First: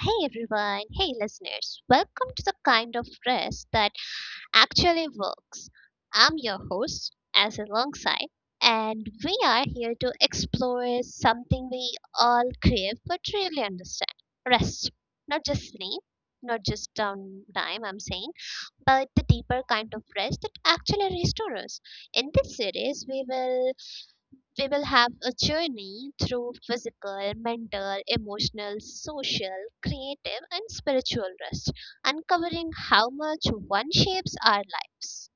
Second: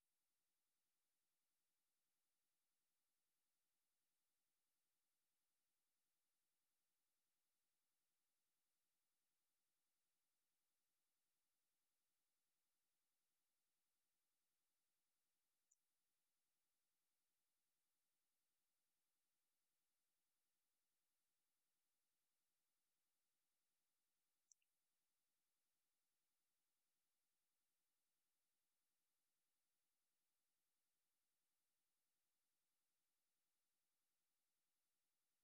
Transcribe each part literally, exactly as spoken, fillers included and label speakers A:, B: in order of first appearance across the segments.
A: hey everyone, hey listeners, welcome to the kind of rest that actually works. I'm your host, as alongside, and we are here to explore something we all crave but really understand rest. Not just sleep, not just downtime, I'm saying, but the deeper kind of rest that actually restores us. In this series, we will we will have a journey through physical, mental, emotional, social, creative, and spiritual rest, uncovering how much one shapes our lives.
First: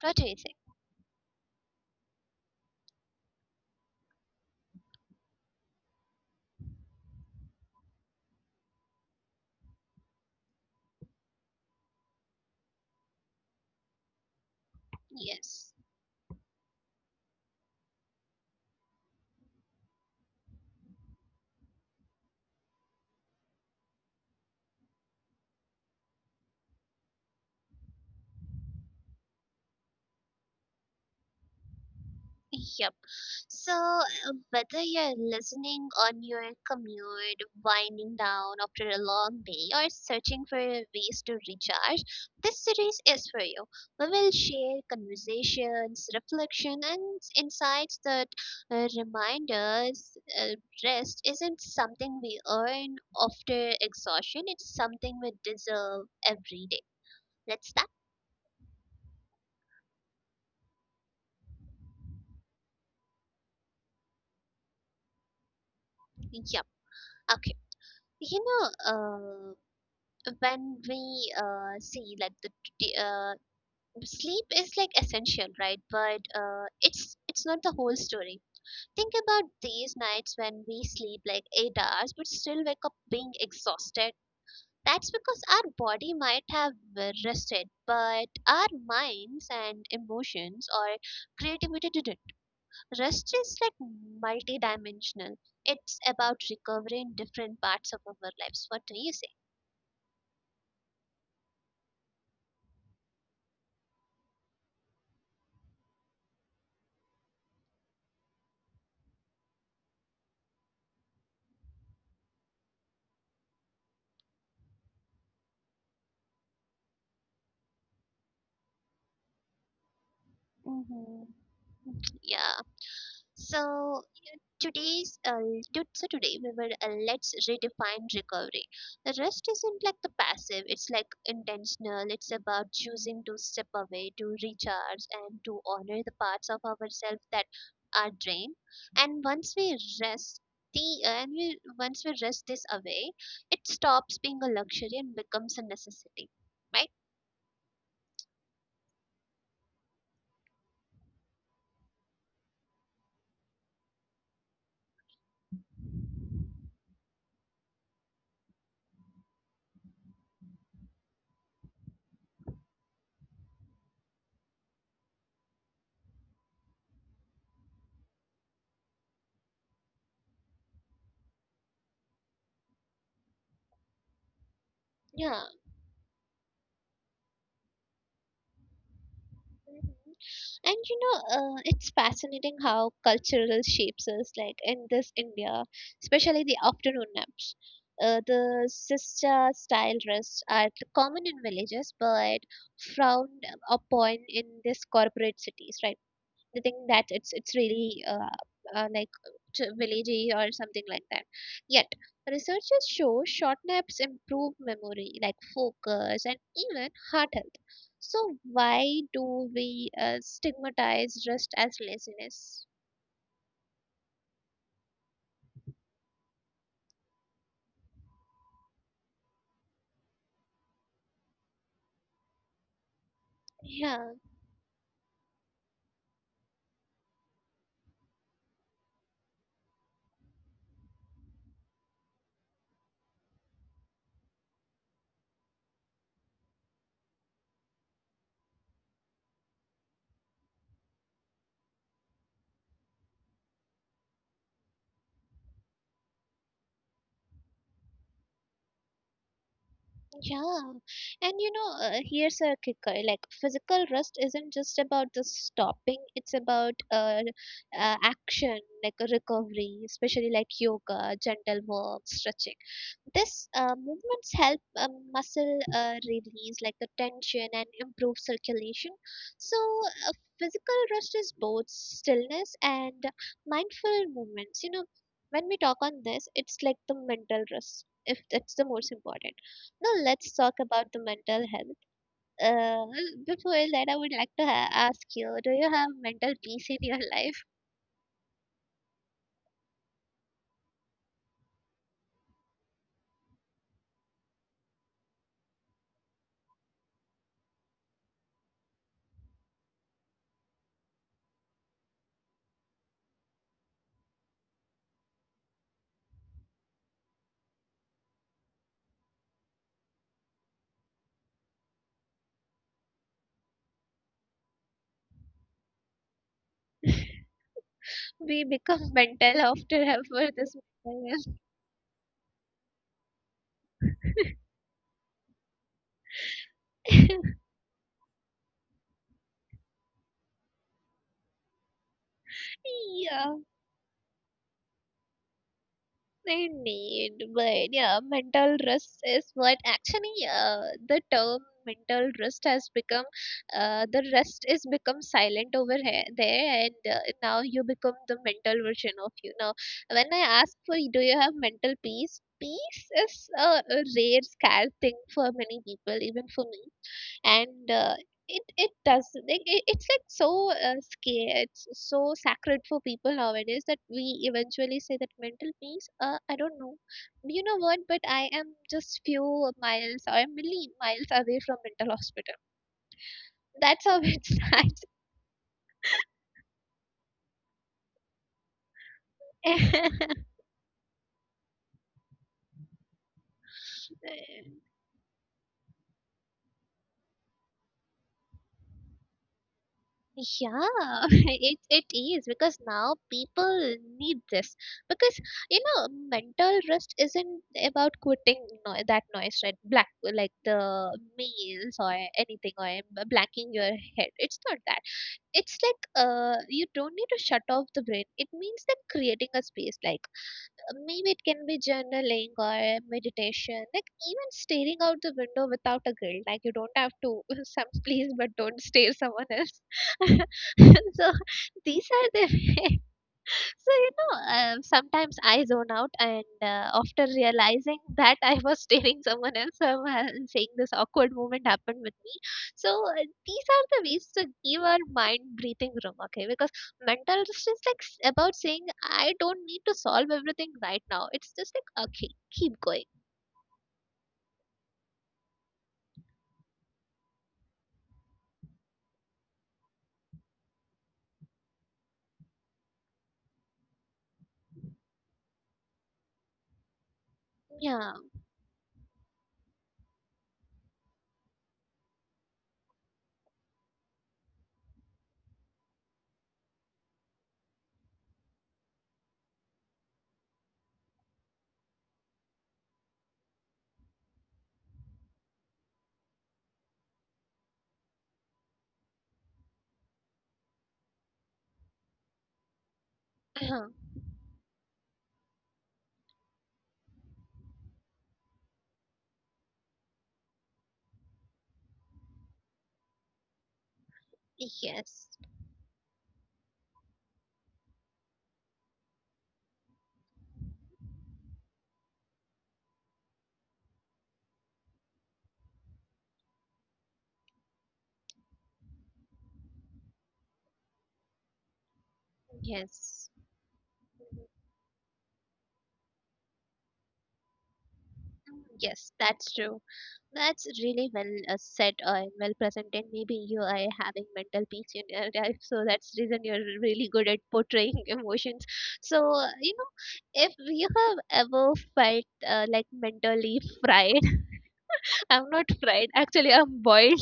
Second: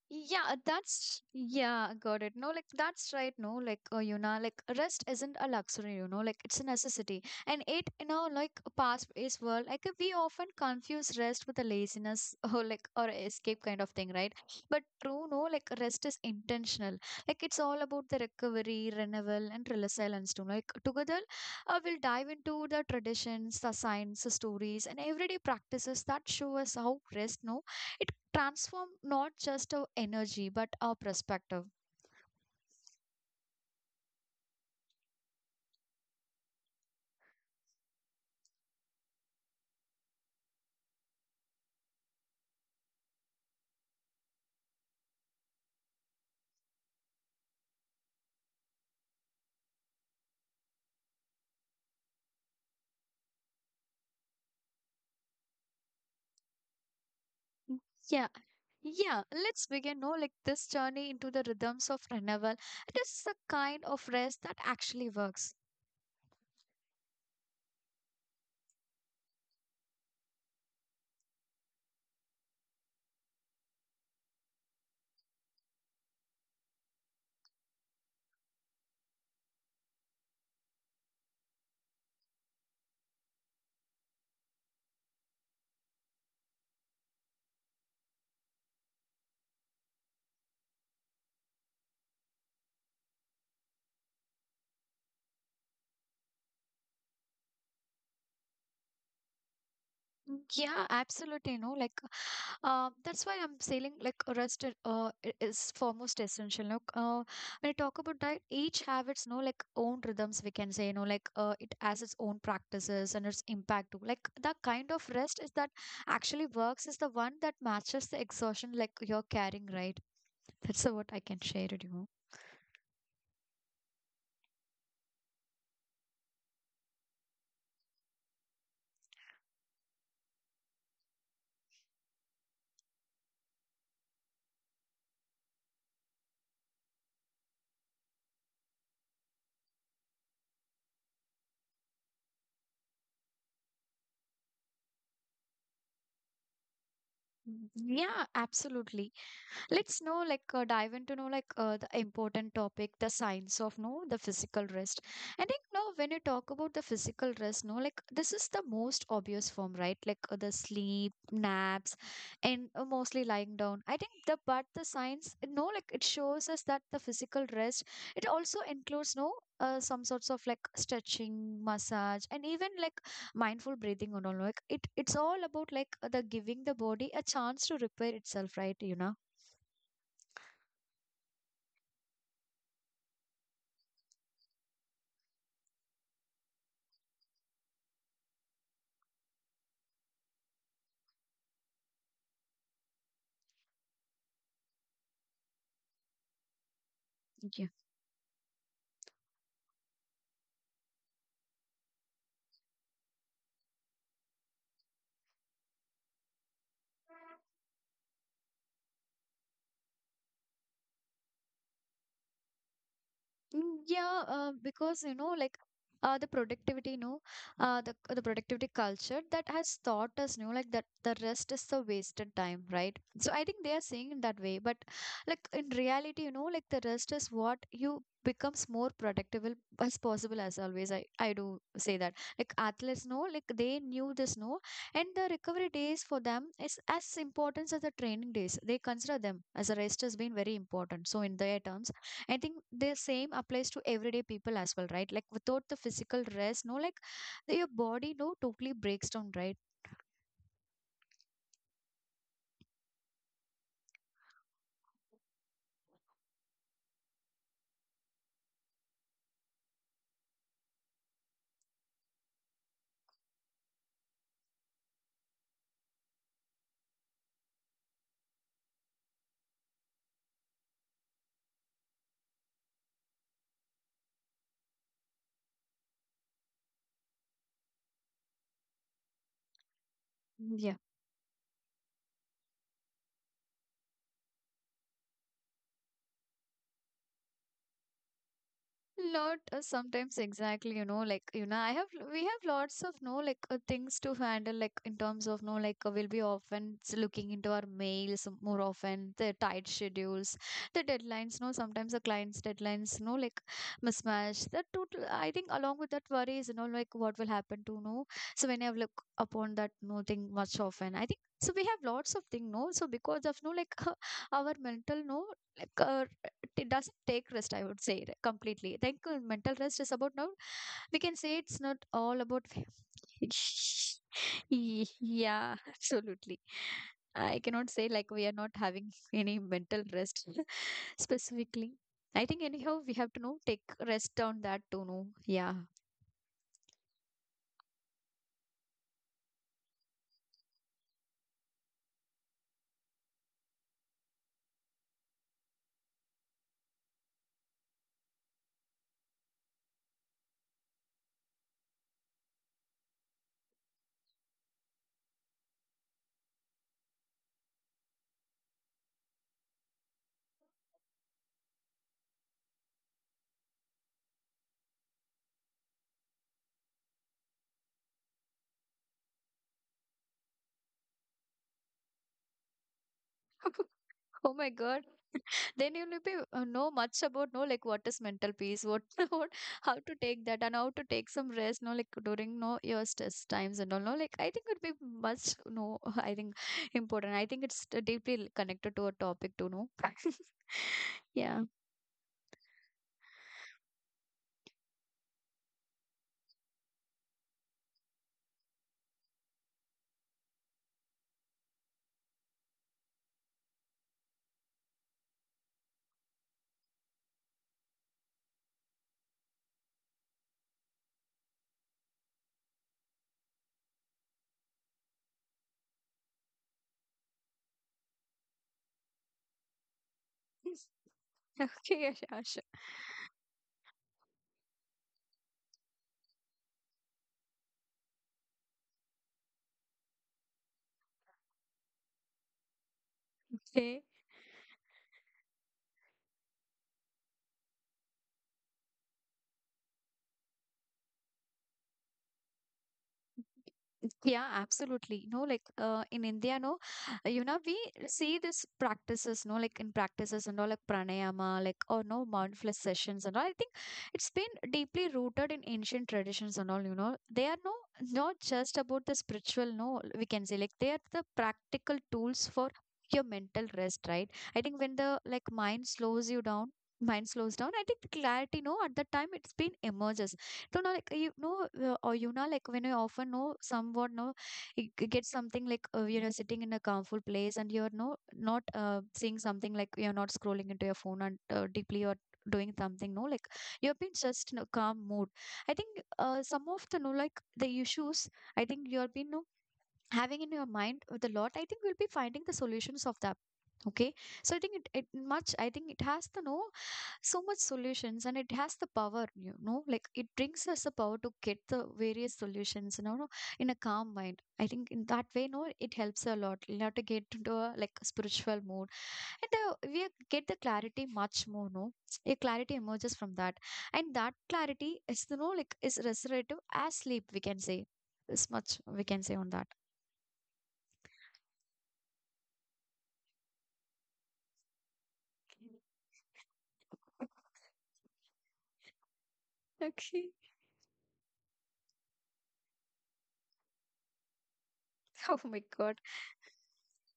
A: What do you
B: Yeah, uh,
A: think?
B: that's yeah, got it. No, like that's right. No, like uh, you know, like rest isn't a luxury. You know, like it's a necessity, and it you know, like fast-paced world, like uh, we often confuse rest with a laziness or like or escape kind of thing, right? But true, no, like
A: Yes.
B: rest is intentional. Like it's all about the recovery, renewal, and resilience too. Like together, uh, we'll dive into the traditions, the science, the stories, and everyday practices that show us how rest, no it transformed not just our energy but our perspective.
A: Yep. So, uh, whether you're listening on your commute, winding down after a long day, or searching for ways to recharge, this series is for you. We will share conversations, reflection, and insights that uh, remind us, uh, rest isn't something we earn after exhaustion, it's something we deserve every day. Let's start?
B: Yeah, yeah. Let's begin. No, like this journey into the rhythms of renewal. It is a kind of rest that actually works.
A: Yep. Okay. You know, Uh. when we uh, see like the t- uh, Sleep is like essential, right, but uh, it's it's not the whole story. Think about these nights when we sleep like eight hours but still wake up being exhausted. That's because our body might have uh, rested, but our minds and emotions or creativity didn't. Rest is like multidimensional. It's about recovering different parts of our lives. What do you say?
B: Mm, yeah, absolutely. No, like Uh, that's why I'm saying like rest i- uh, i- is foremost essential. Look, uh, when I talk about diet, each have its no like own rhythms. We can say you know like uh, it has its own practices and its impact too. Like the kind of rest is that actually works is the one that matches the exhaustion like you're carrying, right? That's uh, what I
A: hmm
B: can share with you.
A: yeah. So you- today's uh, to- so today we will, uh, let's redefine recovery. The rest isn't like the passive; it's like intentional. It's about choosing to step away, to recharge, and to honor the parts of ourselves that are drained. And once we rest. The, and we, once we rest this away, it stops being a luxury and becomes a necessity, right?
B: Mm, yeah, absolutely. Let's know, like, uh, dive into know, like, uh, the important topic, the science of no, the physical rest. I think no, when you talk about the physical rest, no, like, this is the most obvious form, right? Like uh, the sleep, naps, and uh, mostly lying down. I think the but the science, no, like, it shows us that the physical rest it also includes no. Uh, some sorts of like stretching, massage, and even like mindful breathing and all. Like it, it's all
A: Yeah.
B: about like uh, the giving the body a chance to repair itself, right? You know.
A: Mhm. And you know, uh, it's fascinating how cultural shapes us, like in this India, especially the afternoon naps. Uh, the sister style rests are common in villages but frowned upon in these corporate cities, right? The thing that it's it's really, uh, uh, like t- villagey or something like that. Yet researchers show short naps improve memory, like focus and even heart health. So why do we uh, stigmatize rest as laziness?
B: Mm, yeah, uh, because you know, like uh, the productivity, you know, uh, the the productivity culture that has taught us, you know, like that the rest is the wasted time, right? So I think they are saying
A: Yeah.
B: in that way, but like in reality, you know, like the rest is what you becomes more productive as possible as always. I I do say that like athletes know, like they knew this, no, and the recovery days for them is as important as the training days. They consider them as a rest has been very important. So in their terms I think the same applies to everyday people as well, right? Like without the physical rest, no, like the- your body no totally breaks down, right?
A: Yeah, and you know, uh, here's a kicker. Like physical rest isn't just about the stopping; it's about, uh, uh, action, like a recovery, especially like yoga, gentle work, stretching. This uh, movements help uh, muscle uh, release like the tension and improve circulation. So, uh, physical rest is both stillness and mindful movements. You know, when we talk on this, it's like the mental rest. If that's the most important, now let's talk
B: Yeah.
A: about the mental health. Uh, Before that, I would like to ha- ask you: do you have mental peace in your life?
B: Lot uh, sometimes exactly you know like you know I have we have lots of no like uh, things to handle like in terms of no like uh, we'll be often s- looking into our mails more often the tight schedules the deadlines no sometimes the clients deadlines no like mismatch that total I think along with that worries you know like what will happen to no so when I have look upon that no thing much often I think so we have lots of thing no so because of no like our mental no like uh, it doesn't take rest I would say it
A: We
B: completely I
A: become
B: think uh,
A: mental
B: mental
A: after
B: rest is about now
A: ever this.
B: we can
A: Mental
B: say it's not all about yeah absolutely
A: health.
B: I cannot say like we are not having any mental rest specifically I think anyhow we have to
A: Yeah.
B: know take rest on that to know yeah
A: They need, but yeah, mental rest is what actually, uh, the term mental rest has become. Uh, the rest is become silent over here, there, and uh, now you become the mental version of you. Now, when I ask for, do you have mental peace? Peace is a, a rare, scarce thing for many people, even for me, and uh, it it does like it, it's like so uh, scary, it's so sacred for people nowadays that we eventually say that mental peace, uh, I don't know you know what, but I am just few miles or a million miles away from mental hospital. That's how it's
B: oh my god then you will be uh, know much about know like what is mental peace what what how to take that and how to take some rest no like during no your stress times and all no
A: starts.
B: like I think it would be much no I think important I think it's deeply connected to a topic to know
A: Yeah,
B: yeah
A: it, it is because now people need this because you know mental rest isn't about quitting no, that noise, right, black like the meals or anything, or blacking your head. It's not that. It's like, uh you don't need to shut off the brain. It means that creating a space, like, uh, maybe it can be journaling or meditation, like even staring out the window without a guilt. Like you don't have to some please, but don't stare someone else. So these
B: okay
A: are
B: yeah sure.
A: the So, you know, um, sometimes I zone out, and uh, after realizing that I was staring someone else, I'm uh, saying this awkward moment happened with me. So, uh, these are the
B: Okay.
A: ways to give our mind breathing room, okay? Because mental rest is like s- about saying, I don't need to solve everything right now. It's just like, okay, keep going.
B: Yeah, absolutely. No, like uh, in India, no, uh, you know, we see this practices, no, like in practices and all, like pranayama, like or no mindfulness sessions and all. I think it's been deeply rooted in ancient traditions and all. You know, they are no
A: Yeah.
B: not just about the spiritual. No, we can say like they are the practical tools for your mental rest, right? I think when the like mind slows you down. Mind slows down. I think clarity, no, at that time it's been emerges. So now, like you know, uh, or you know, like when you often know somewhat, know you g- get something like uh, you know, sitting in a comfort place, and you're no not uh, seeing something like you're not scrolling into your phone and uh, deeply or doing something. No, like you've been just in a calm mood. I think uh, some of the no like the issues. I think you've been no having in your mind with a lot. I think we'll be finding the solutions of that. Okay, so I think it, it
A: Yes.
B: much. I think it has the no so much solutions and it has the power you know like it brings us the power to get the various solutions you know no, in a calm mind I think in that way no it helps a lot you know to get into a like spiritual mood and uh, we get the clarity much more no a clarity emerges
A: Yes.
B: from that and that clarity is you know like is restorative as sleep we can say this much we
A: Yes,
B: can say
A: that's
B: on that.
A: true. That's really well uh, said uh, and well presented. Maybe you are having mental peace in your life, so that's the reason you're really good at portraying emotions. So, uh, you know,
B: Okay.
A: if you have ever felt, uh, like mentally fried,
B: Oh
A: I'm not
B: my god.
A: fried. Actually, I'm boiled.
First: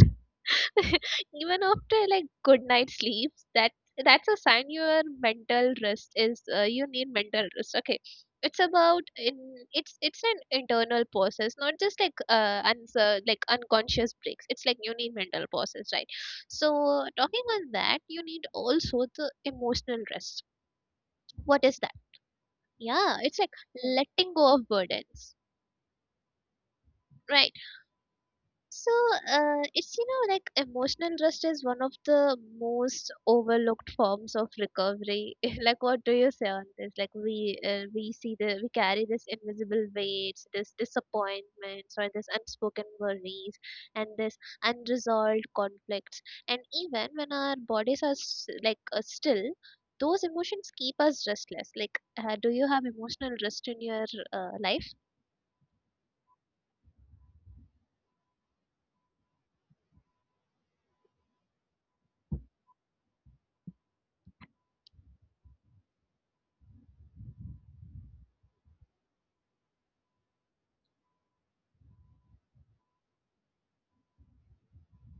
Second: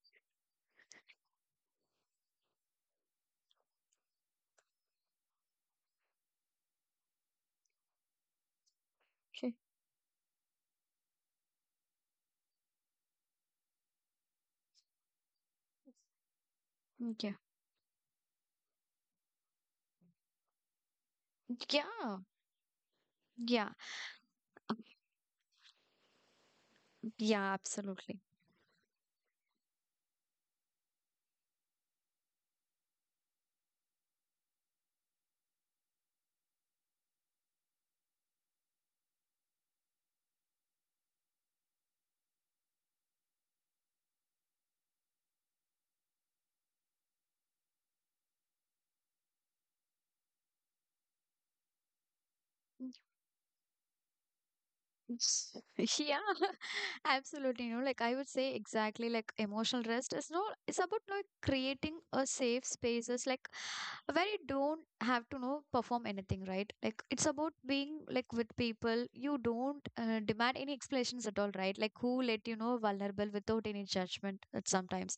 A: Even after like good night sleeps, that that's a sign your mental rest is, uh, you need mental rest. Okay, it's about
B: Okay,
A: in it's it's an internal process, not just like, uh answer like unconscious breaks. It's like you need mental process, right? So talking on that, you need also the emotional rest. What is
B: yeah,
A: that?
B: yeah,
A: Yeah, it's like
B: yeah,
A: letting go of burdens, right?
B: yeah, absolutely.
A: So, uh, it's, you know, like emotional rest is one of the most overlooked forms of recovery. Like, what do you say on this? Like, we uh, we see the we carry this invisible weights, this disappointments, or this unspoken worries, and this unresolved conflicts. And even when our bodies are s- like, uh, still, those emotions keep us restless. Like, uh, do you have emotional rest in your uh, life?
B: Yes. Yeah. Absolutely. You know like I would say exactly like emotional rest is no, it's about like creating a safe spaces like where you don't have to know perform anything right like it's about being like with people you don't uh, demand any explanations at all right like who let you know vulnerable without any judgment at sometimes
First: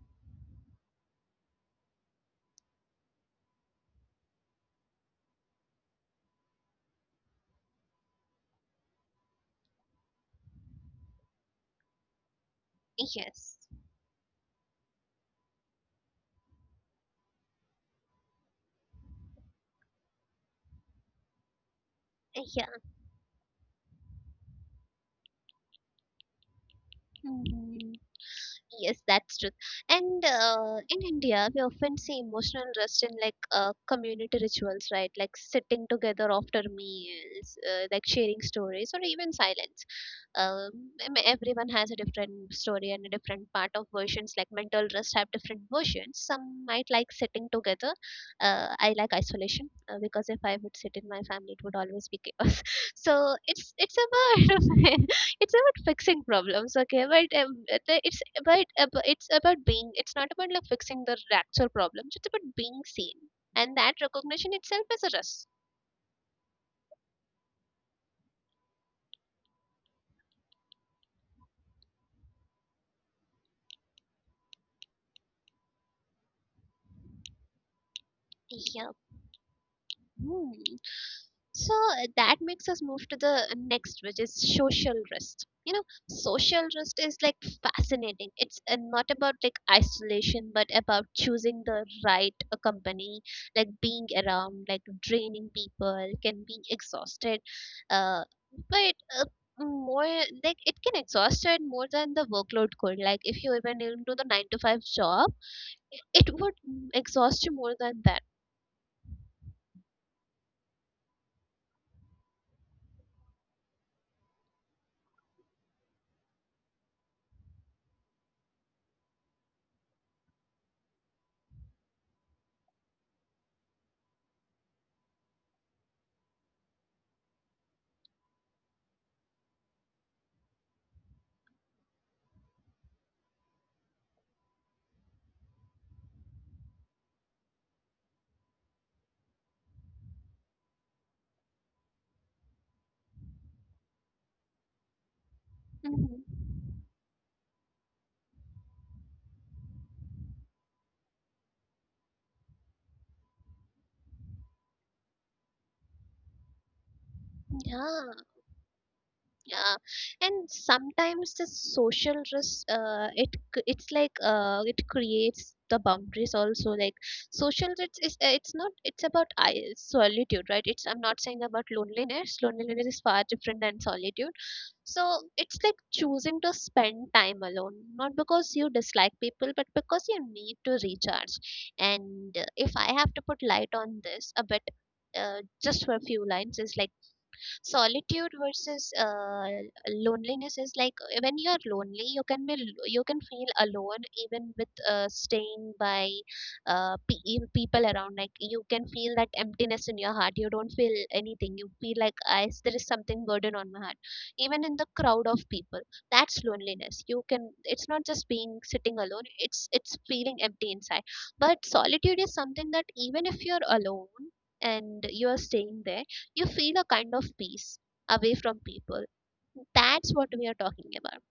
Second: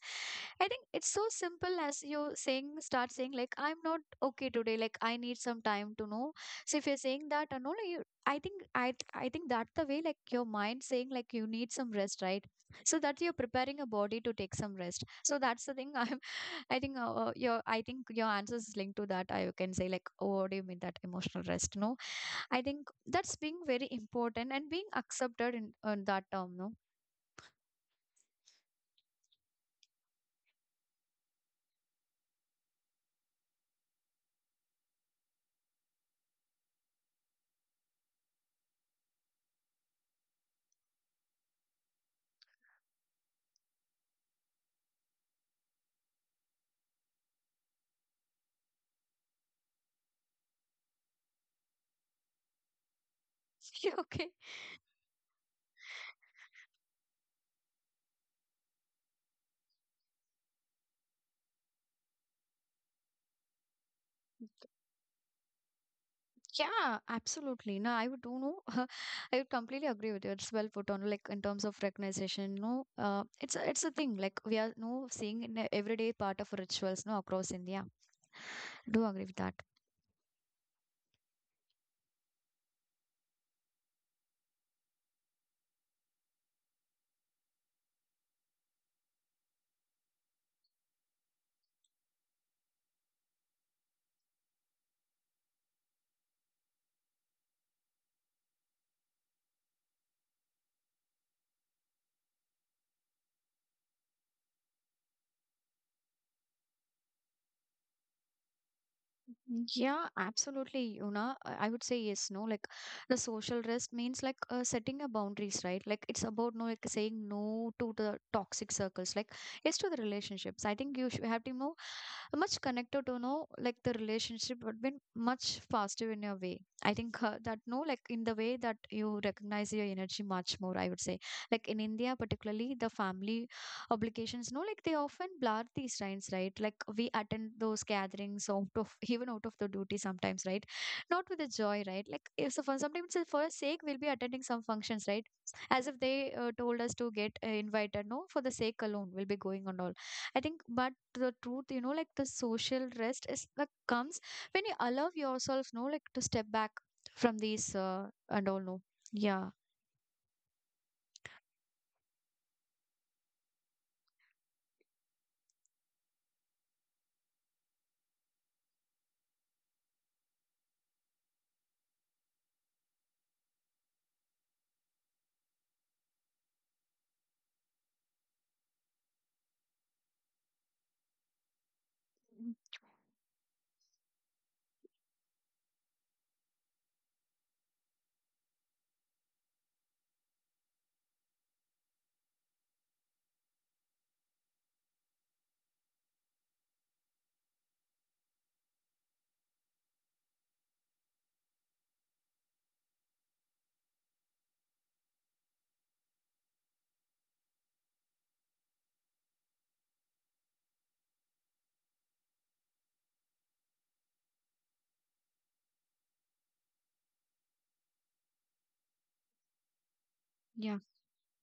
B: I think it's so simple as you saying start saying like I'm not okay today like I need some time to know so if you're saying that and all. I think I th- I think that the way like your mind saying like you need some rest, right? So that you're
A: Yes.
B: preparing a body to take some rest. So that's the thing. I'm I think uh, your I think your answer is linked to that. I can say like, oh, what do you mean that emotional rest? No, I think that's being very important and being accepted in, in that term. No,
A: Yeah. Yes, that's true. And uh, in India, we often see emotional rest in like uh, community rituals, right? Like sitting together after meals, uh, like sharing stories, or even silence. Um, I mean, everyone has a different story and a different part of versions. Like mental rest have different versions. Some might like sitting together. Uh, I like isolation uh, because if I would sit in my family, it would always be chaos. So it's it's a
B: okay.
A: bird. It's about fixing problems, okay, but um, uh, the- it's about ab- it's about being, it's not about like fixing the actual problems, it's about being seen, and that recognition itself is a risk.
B: Yeah, absolutely. No, I would do know. I would completely agree with you. It's well put on, like in terms of recognition. No, uh, it's a, it's a thing. Like we are no seeing in a everyday part of rituals. No, across India. Do agree with
A: Yeah.
B: that.
A: Hmm. So, uh, that makes us move to the next, which is social risk. You know, social risk is like fascinating. It's, uh, not about like isolation, but about choosing the right uh, company, like being around, like draining people, can be exhausted. Uh, but uh, more like it can exhaust it more than the workload could. Like if you even into the nine to five job, it would exhaust you more than that.
B: Yeah, absolutely, Yuna. I I would say yes. No, like the social rest means like uh, setting a boundaries, right? Like it's about no like saying no to the toxic circles. Like yes to the relationships. I think you should have to know much connected to know like the relationship would been much faster in your way I think uh, that no like in the way that you recognize your energy much more I would say like in india particularly the family obligations no like they often blur these lines right like we attend those gatherings out of even out of the duty sometimes right not with the joy right like if so for sometimes it's for a sake we'll be attending some functions right as if they uh,
A: Hmm.
B: told us to get uh, invited no for the sake alone we'll be going on all I think but the truth you know like the social rest is like comes when you allow yourself no like to step back from these uh,
A: Yeah,
B: and all no yeah.
A: yeah, and sometimes the social risk, uh, it c- it's like, uh, it creates the boundaries also, like social it's is, uh, it's not, it's about i- solitude, right? It's, I'm not saying about loneliness. Loneliness is far different than solitude. So it's like choosing to spend time alone, not because you dislike people, but because you need to recharge. And uh,
B: Mm,
A: if I have to put light on this a bit, uh, just for a few lines, is like solitude versus, uh, loneliness is like, when you're lonely you can be l- you can feel alone even with, uh, staying by, uh, pe- e- people around, like you can feel that emptiness in your heart. You don't feel anything. You feel like, i s- there is something burden on my heart, even in the crowd of people. That's loneliness. You can, it's not just being sitting alone, it's it's feeling empty inside. But solitude is something that even if you're alone and you're staying there, you feel a kind of peace away from people. That's what we are
B: yeah,
A: talking about.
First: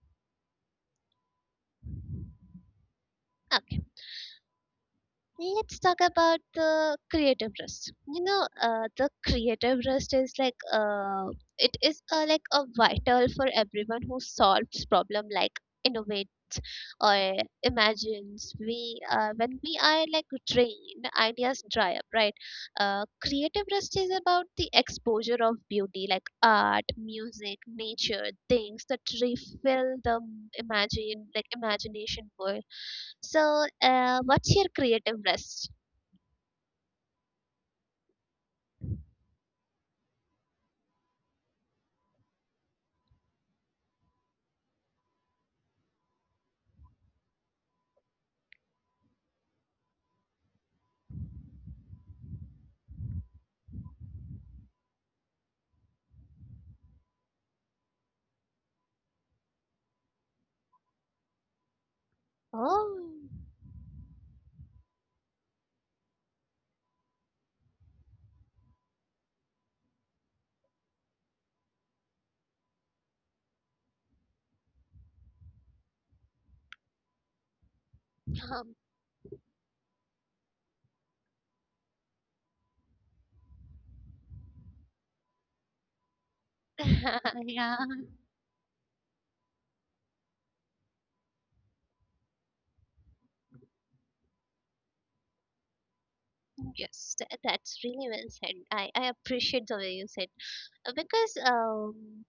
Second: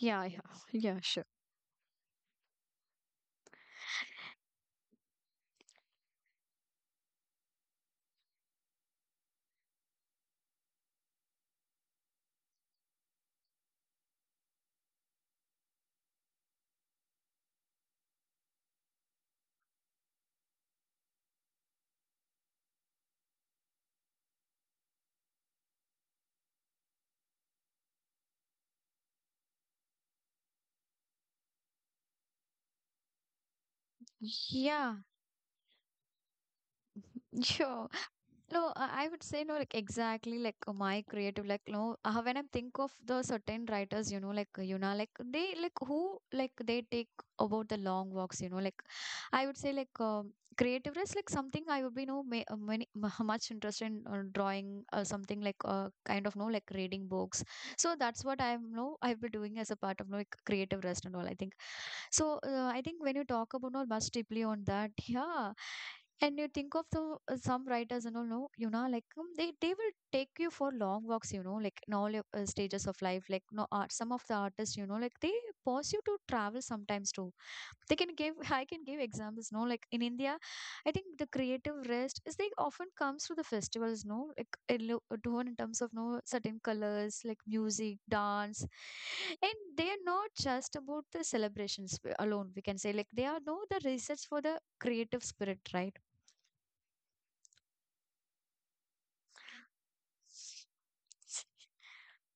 B: yeah, yeah, yeah, sure.
A: Okay, let's talk about the creative rest. You know, uh, the creative rest is like, uh, it is, uh, like a vital for everyone who solves problem, like innovating or imagines. We uh, When we are like drained, ideas dry up, right? Uh, creative rest is about the exposure of beauty, like art, music, nature, things that refill the imagine, like imagination world. So, uh, what's your
B: Yeah.
A: creative rest?
B: Sure. No, I I would say no, like exactly like uh, my creative, like no. Uh, when I think of the certain writers, you know, like uh, you know, like they like who like they take about the long walks, you know, like I would say like um creative is like something I would be no may, uh, many mu- much interested in uh, drawing or something like uh, kind of no like reading books. So that's what I'm no I've been doing as a part of no like creative rest and all. I think so uh, I think when you
A: Oh,
B: talk about no bus deeply on that, yeah. And you think of the uh, some writers and all, no, you know, like um, they they will take you for long walks, you know, like in all your uh, stages of life. Like no art, some of the artists, you know, like they pause you to travel sometimes too. They can give I can
A: um,
B: give examples, no, like in India. I think the creative rest is like often comes through the festivals, no? Like in lo- a tone in terms of no certain colors, like
A: yeah.
B: music, dance, and they are not just about the celebrations w- alone. We can say like they are no the research for the creative spirit, right?
A: Yes, tha- that's really well said. i i appreciate the way you said, uh, because um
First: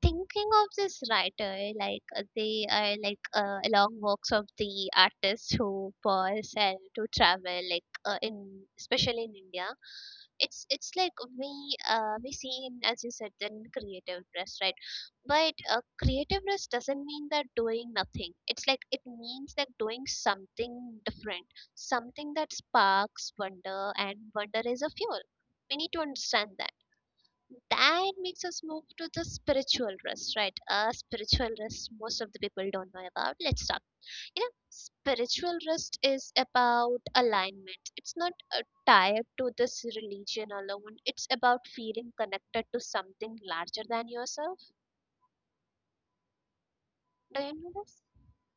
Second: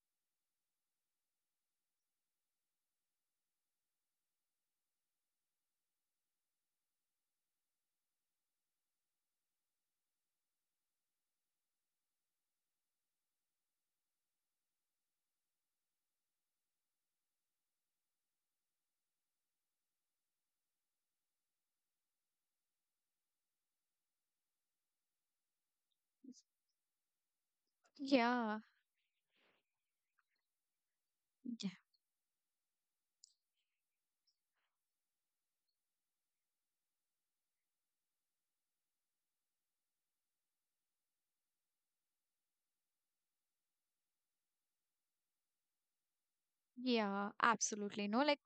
A: thinking of this writer, like, uh, they are like, uh, along works of the artists who pause and to travel, like, uh, in especially in India. It's it's like we uh, we see in, as you said in creative rest, right? But, uh, creative rest doesn't mean that doing nothing. It's like it means that doing something different, something that sparks wonder, and wonder is a fuel. We need to understand that that makes us
B: Yeah,
A: move to the spiritual rest, right? Uh, spiritual
B: yeah,
A: rest, most of the people don't know about. Let's talk. You know, spiritual rest is about alignment. It's not uh, tied to this religion alone. It's about feeling connected to something larger than yourself.
B: yeah,
A: Do you know this?
B: absolutely. No, like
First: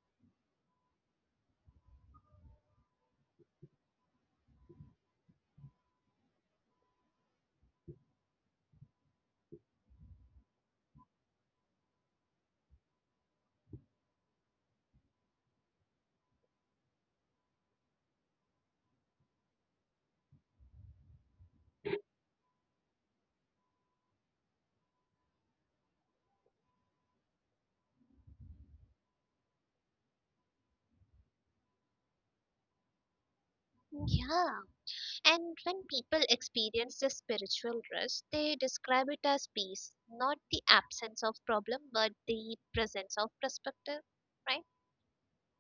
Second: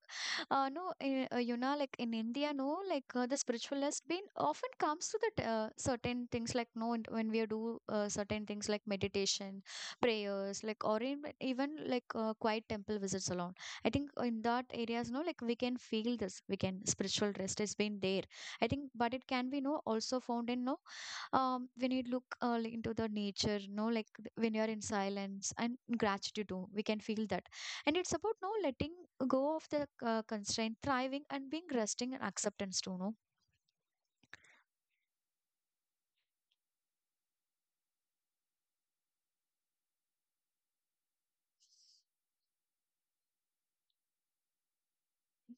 B: Uh, no, eh, uh, you know, like in India, no, like uh, the spiritual has been often comes to that uh, certain things like no, and when we do uh, certain things like meditation, prayers, like or in, even like uh, quiet temple visits alone. I think in that areas, no, like we can feel this, we can spiritual rest has been there. I think, but it can be no also found in no um, when you look uh, like, into the nature, you know, like th- when you're in silence and gratitude too we can feel that, and it's about no letting go of the uh, constraint thriving and being resting and acceptance too, no.
A: Yeah. And when people experience the spiritual rest, they describe it as peace, not the absence of problem, but the presence of perspective, right?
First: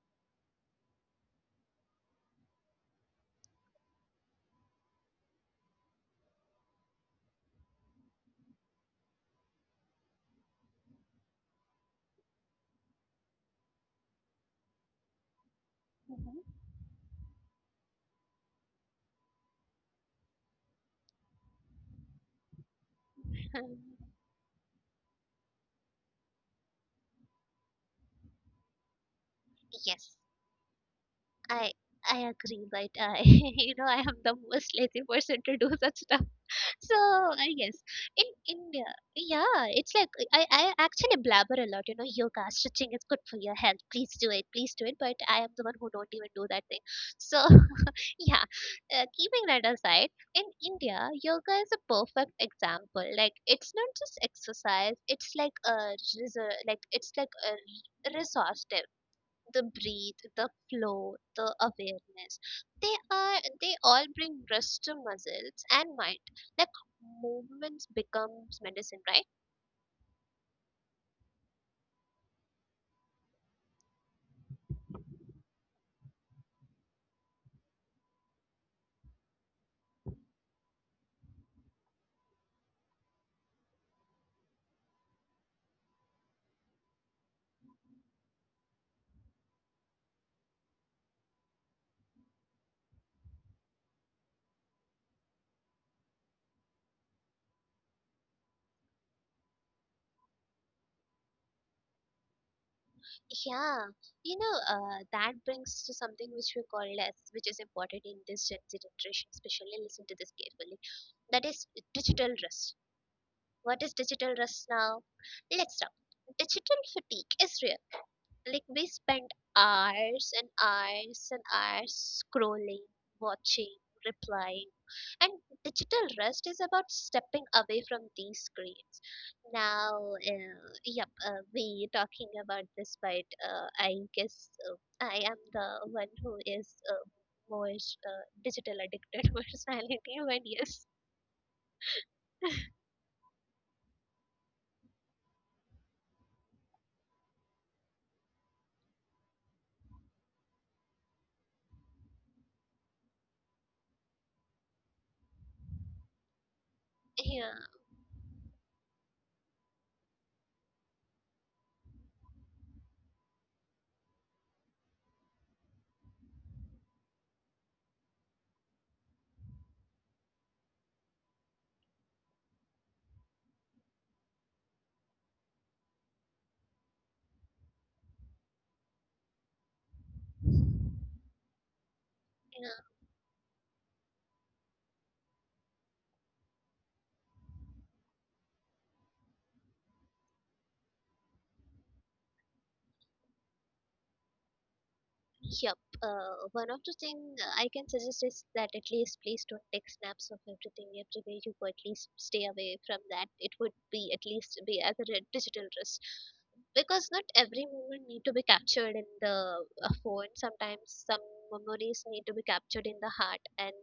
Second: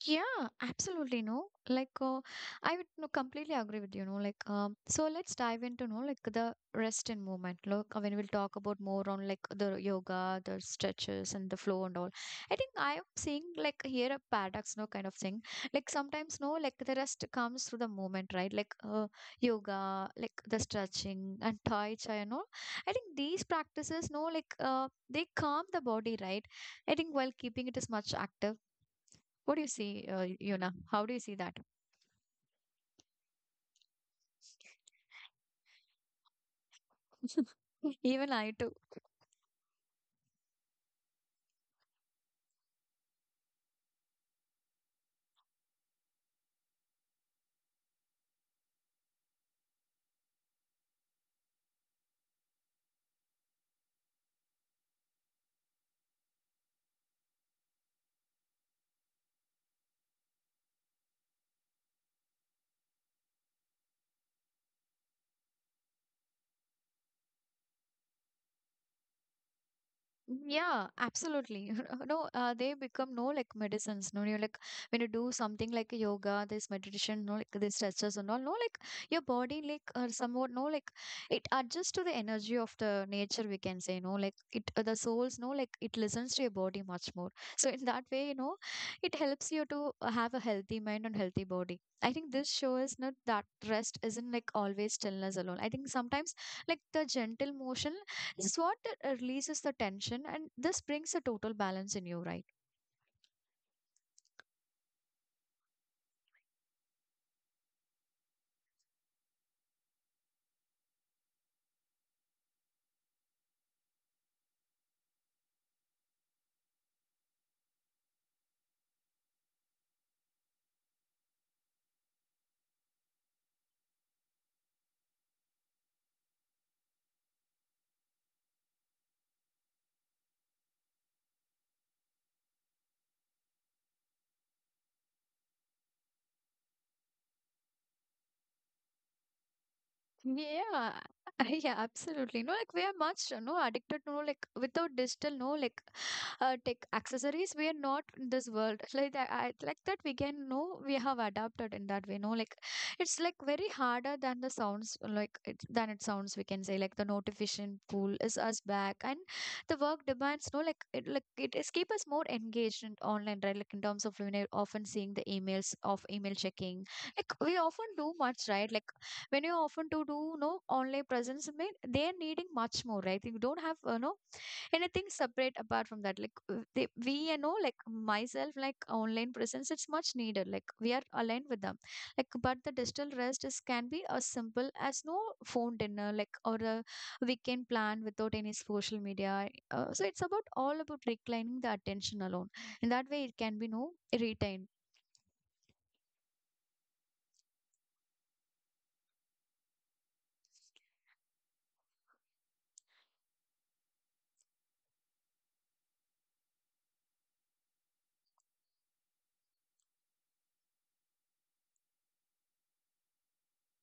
B: Yeah, absolutely. No, like uh, I would no, completely agree with you. No, like um, so let's dive into no like the rest and movement. Look, uh, when we'll talk about more on like the yoga, the stretches, and the flow and all. I think I am seeing like here a paradox, no kind of thing. Like sometimes
A: Mhm.
B: no, like the rest comes through the movement, right? Like uh, yoga, like the stretching and tai chi and all. I think these practices, no, like uh, they calm the body, right? I think while keeping it as much active, what do you see,
A: Yes,
B: uh, Yuna? How do you see that?
A: I I agree, but I you know I am the most lazy person to do such stuff. So I guess
B: Even
A: in
B: I too.
A: India, yeah, it's like I I actually blabber a lot. You know, yoga stretching is good for your health. Please do it, please do it. But I am the one who don't even do that thing. So yeah, uh, keeping that aside, in India, yoga is a perfect example. Like it's not just exercise; it's like a resor- like it's like a resource, the breathe, the flow, the awareness. They are they all bring rest to muscles and mind. Like movements becomes medicine, right?
B: Yeah, absolutely. No, uh, they become no like medicines. No, you like when you do something like yoga, this meditation, no, like these stretches and all. No, like your body, like uh, somewhat, no, like it adjusts to the energy of the nature. We can say, no, like it uh, the souls, no, like it listens to your body much more. So in that way, you know, it helps you to have a healthy mind and healthy body. I think this shows not that rest isn't like always stillness alone. I think sometimes like the gentle motion, it's what that uh, releases the tension, and this brings a total balance in you, right?
A: Yeah, you know uh, that brings to something which we call as which is important in this Gen Z generation, especially. Listen to this carefully. That is digital rest. What is digital rest now? Let's talk. Digital fatigue is real, like we spend hours and hours and hours scrolling, watching, replying. And digital rest is about stepping away from these screens. Now, uh, yep, uh, we talking about this, but uh, I guess uh, I am the one who is uh, more uh, digital addicted personality. But yes,
B: Yeah, yeah, absolutely. No, like we are much, uh, no, addicted, no, like without digital, no, like uh, tech accessories we are not in this world like that I, like that we can know we have adapted in that way, no, like it's like very harder than the sounds, like it, than it sounds, we can say, like the
A: yeah,
B: notification pool is us back, and the work demands, no, like it like it is keep us more engaged in online, right? Like in terms of, you know, often seeing the emails of email checking, like we often do much, right? Like when you often to do no online presence, I mean, they are needing much more, right? You don't have uh, no anything separate apart from that, like uh, they, we, you know, like myself, like online presence it's much needed, like we are aligned with them, like, but
A: yeah.
B: the digital rest is can be as simple as no phone dinner, like, or a weekend plan without any social media. uh, so it's about all about reclining the attention alone, in that way it can be no retained.
A: Yep. Uh, one of the thing I can suggest is that at least please don't take snaps of everything every day. You go. At least stay away from that. It would be at least be as a re- digital risk, because not every moment need to be captured in the uh, phone. Sometimes some memories need to be captured in the heart and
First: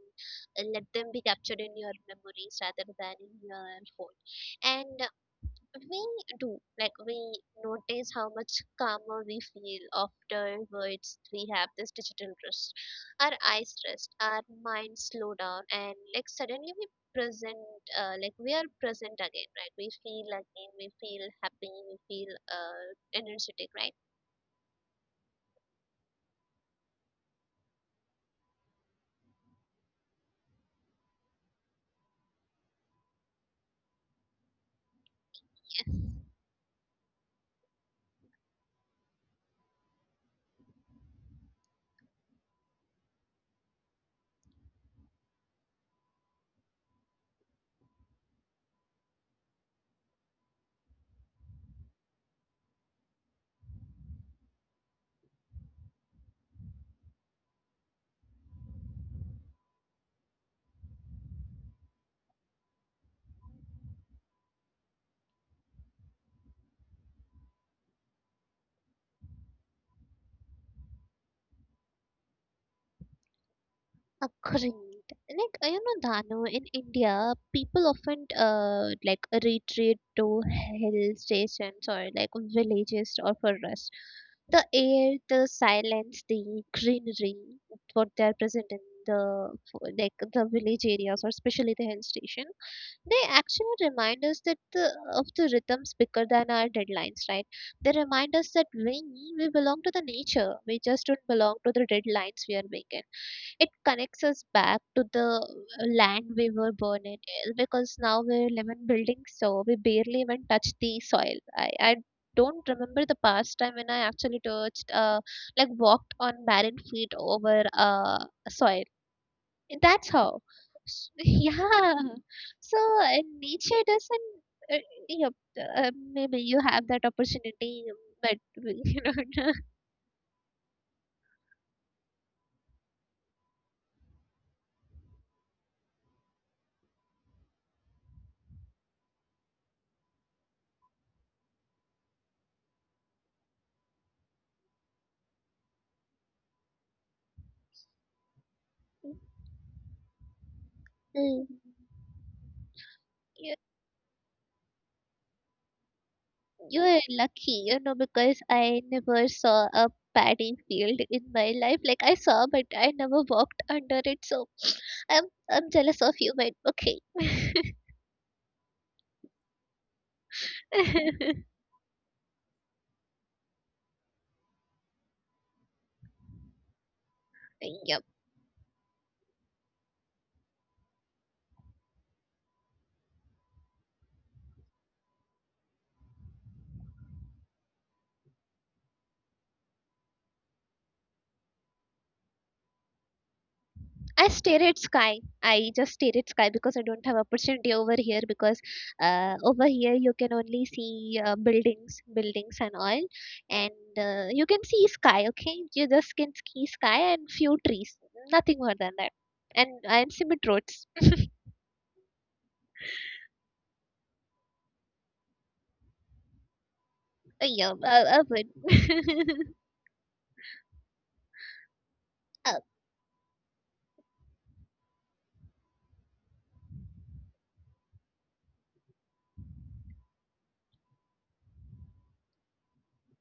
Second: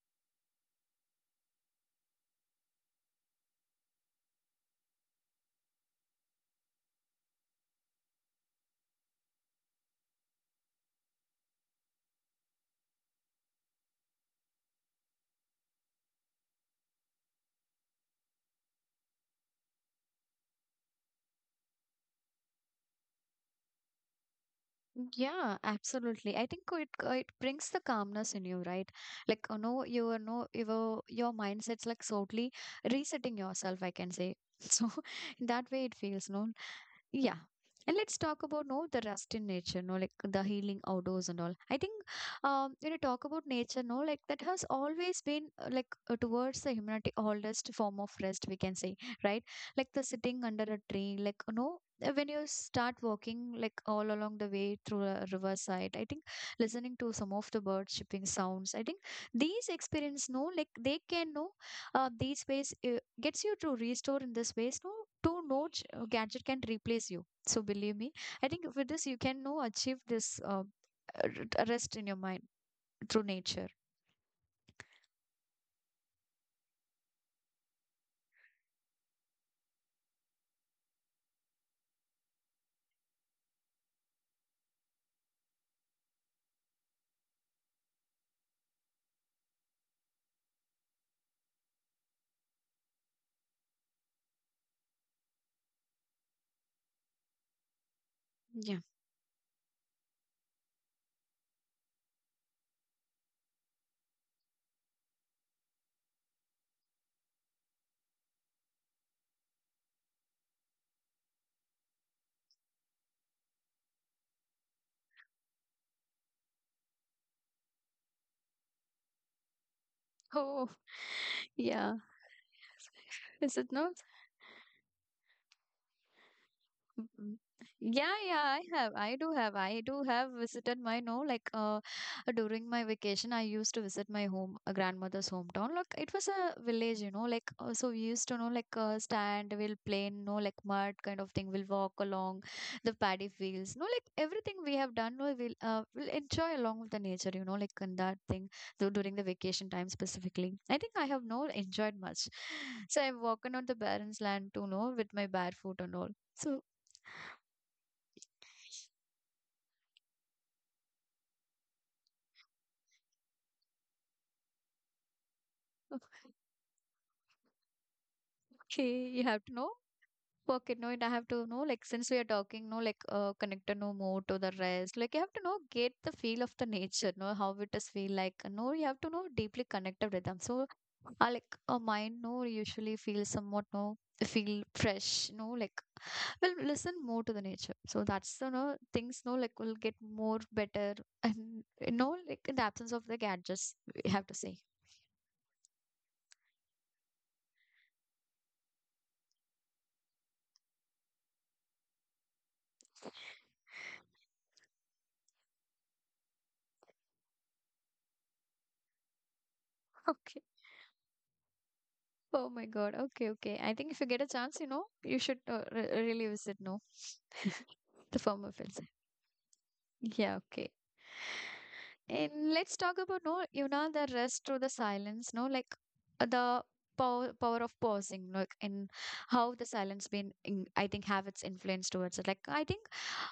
A: let them be captured in your memories rather than in your phone. And we do, like, we notice how much calmer we feel afterwards. We have this digital rest, our eyes rest, our minds slow down, and like suddenly we present, uh, like we are present again, right? We feel again, we feel happy, we feel uh, energetic, right?
B: Yeah, absolutely. I think it uh, it brings the calmness in you, right? Like, uh, no, you are no, your your mindset's like totally resetting yourself, I can say. So in that way, it feels no. Yeah. And let's talk about no the rest in nature, no, like the healing outdoors and all. I think um when you talk about nature, no, like that has always been uh, like uh, towards the humanity oldest form of rest, we can say, right? Like the sitting under a tree, like no uh, when you start walking like all along the way through a riverside, I think listening to some of the bird chirping sounds, I think these experience no, like they can no uh, these ways uh, gets you to restore in this ways, no, to no ch- uh, gadget can replace you, so believe me, I think with this you can no achieve this uh, r- rest in your mind through nature.
A: Agreed. Like uh, you know, Dano, in India, people often uh like retreat to hill stations or like villages or for rest. The air, the silence, the greenery, what they are present in the f- like the village areas or especially the hill station, they actually remind us that the, of the rhythms bigger than our deadlines, right? They remind us that
B: Yeah.
A: we we belong to the nature. We just don't belong to the deadlines we are making. It connects us back to the uh, land we were born in, uh, because now we live in buildings, so we barely even touch the soil. I, I don't remember the past time when I actually touched, uh, like walked on barren feet over uh, soil, that's how.
B: Oh,
A: S-
B: yeah.
A: Yeah. So uh,
B: Is it
A: nature
B: not?
A: doesn't. Uh, yeah, uh, maybe you have that
B: Mm.
A: opportunity,
B: Yeah,
A: but
B: yeah, I have.
A: you
B: I do have.
A: know,
B: I do have visited my no, like uh during my vacation I used to visit my home uh, grandmother's hometown. Like it was a village, you know, like uh, so we used to know like uh, stand, we'll play, no, like mud kind of thing. We'll walk along the paddy fields. No, like everything we have done, no, we'll uh, we'll enjoy along with the nature, you know, like in that thing. So during the vacation time specifically. I think I have no
A: Mm.
B: enjoyed much. So I've walked on
A: you
B: the barren land too, no, with my bare foot and all. So
A: you're lucky, you know, because I never saw a paddy field in my life. Like I saw, but I never walked under it. So I'm I'm jealous of you, but okay.
B: she, you have to know, work it, no, and I have to know, like, since we are talking, no, like, uh, connect no more to the rest. Like, you have to know, get the feel of the nature, no, how it does feel
A: Yep.
B: like. No, you have to know, deeply connected with them. So, uh, like, a mind, no, usually feels somewhat, no, feel fresh, no, like, will listen more to the nature. So, that's, you know, things, no, like, will get more better. And, you know, like, in the absence of the gadgets, we have to
A: I
B: say.
A: stare at sky. I just stare at sky because I don't have opportunity over here, because uh, over here you can only see uh, buildings, buildings and all, and uh, you can see sky. Okay, you just can see sky and few trees, nothing more than that, and and cement roads.
B: Oh my God. Okay, okay. I think if you get a chance, you know, you should uh, re really visit, no,
A: Uh, yeah,
B: the
A: uh,
B: former
A: urban.
B: fields. Yeah, okay. And
A: uh,
B: let's talk about, no, you know, the rest through the silence, no, like uh, the power power of pausing, like in how the silence been, in, I think, have its influence towards it. Like, I think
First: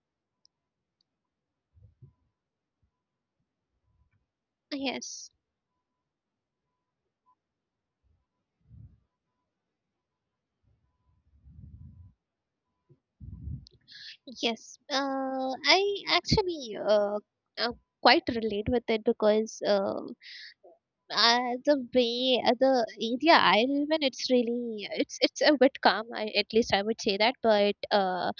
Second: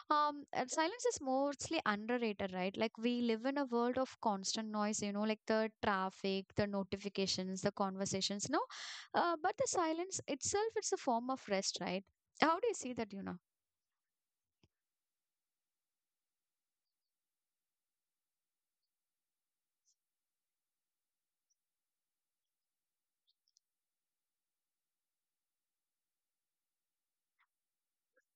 B: um and silence is mostly underrated, right? Like we live in a world of constant noise, you know,
A: yes,
B: like the traffic, the notifications, the conversations, no, uh, but the silence itself it's a form of rest, right? How do you see that, you know?
A: yes. Uh, I actually uh, uh, quite relate with it because. Uh, Uh, the way uh, the area I live in, it's really it's it's a bit calm. I, at least I would say that. But uh,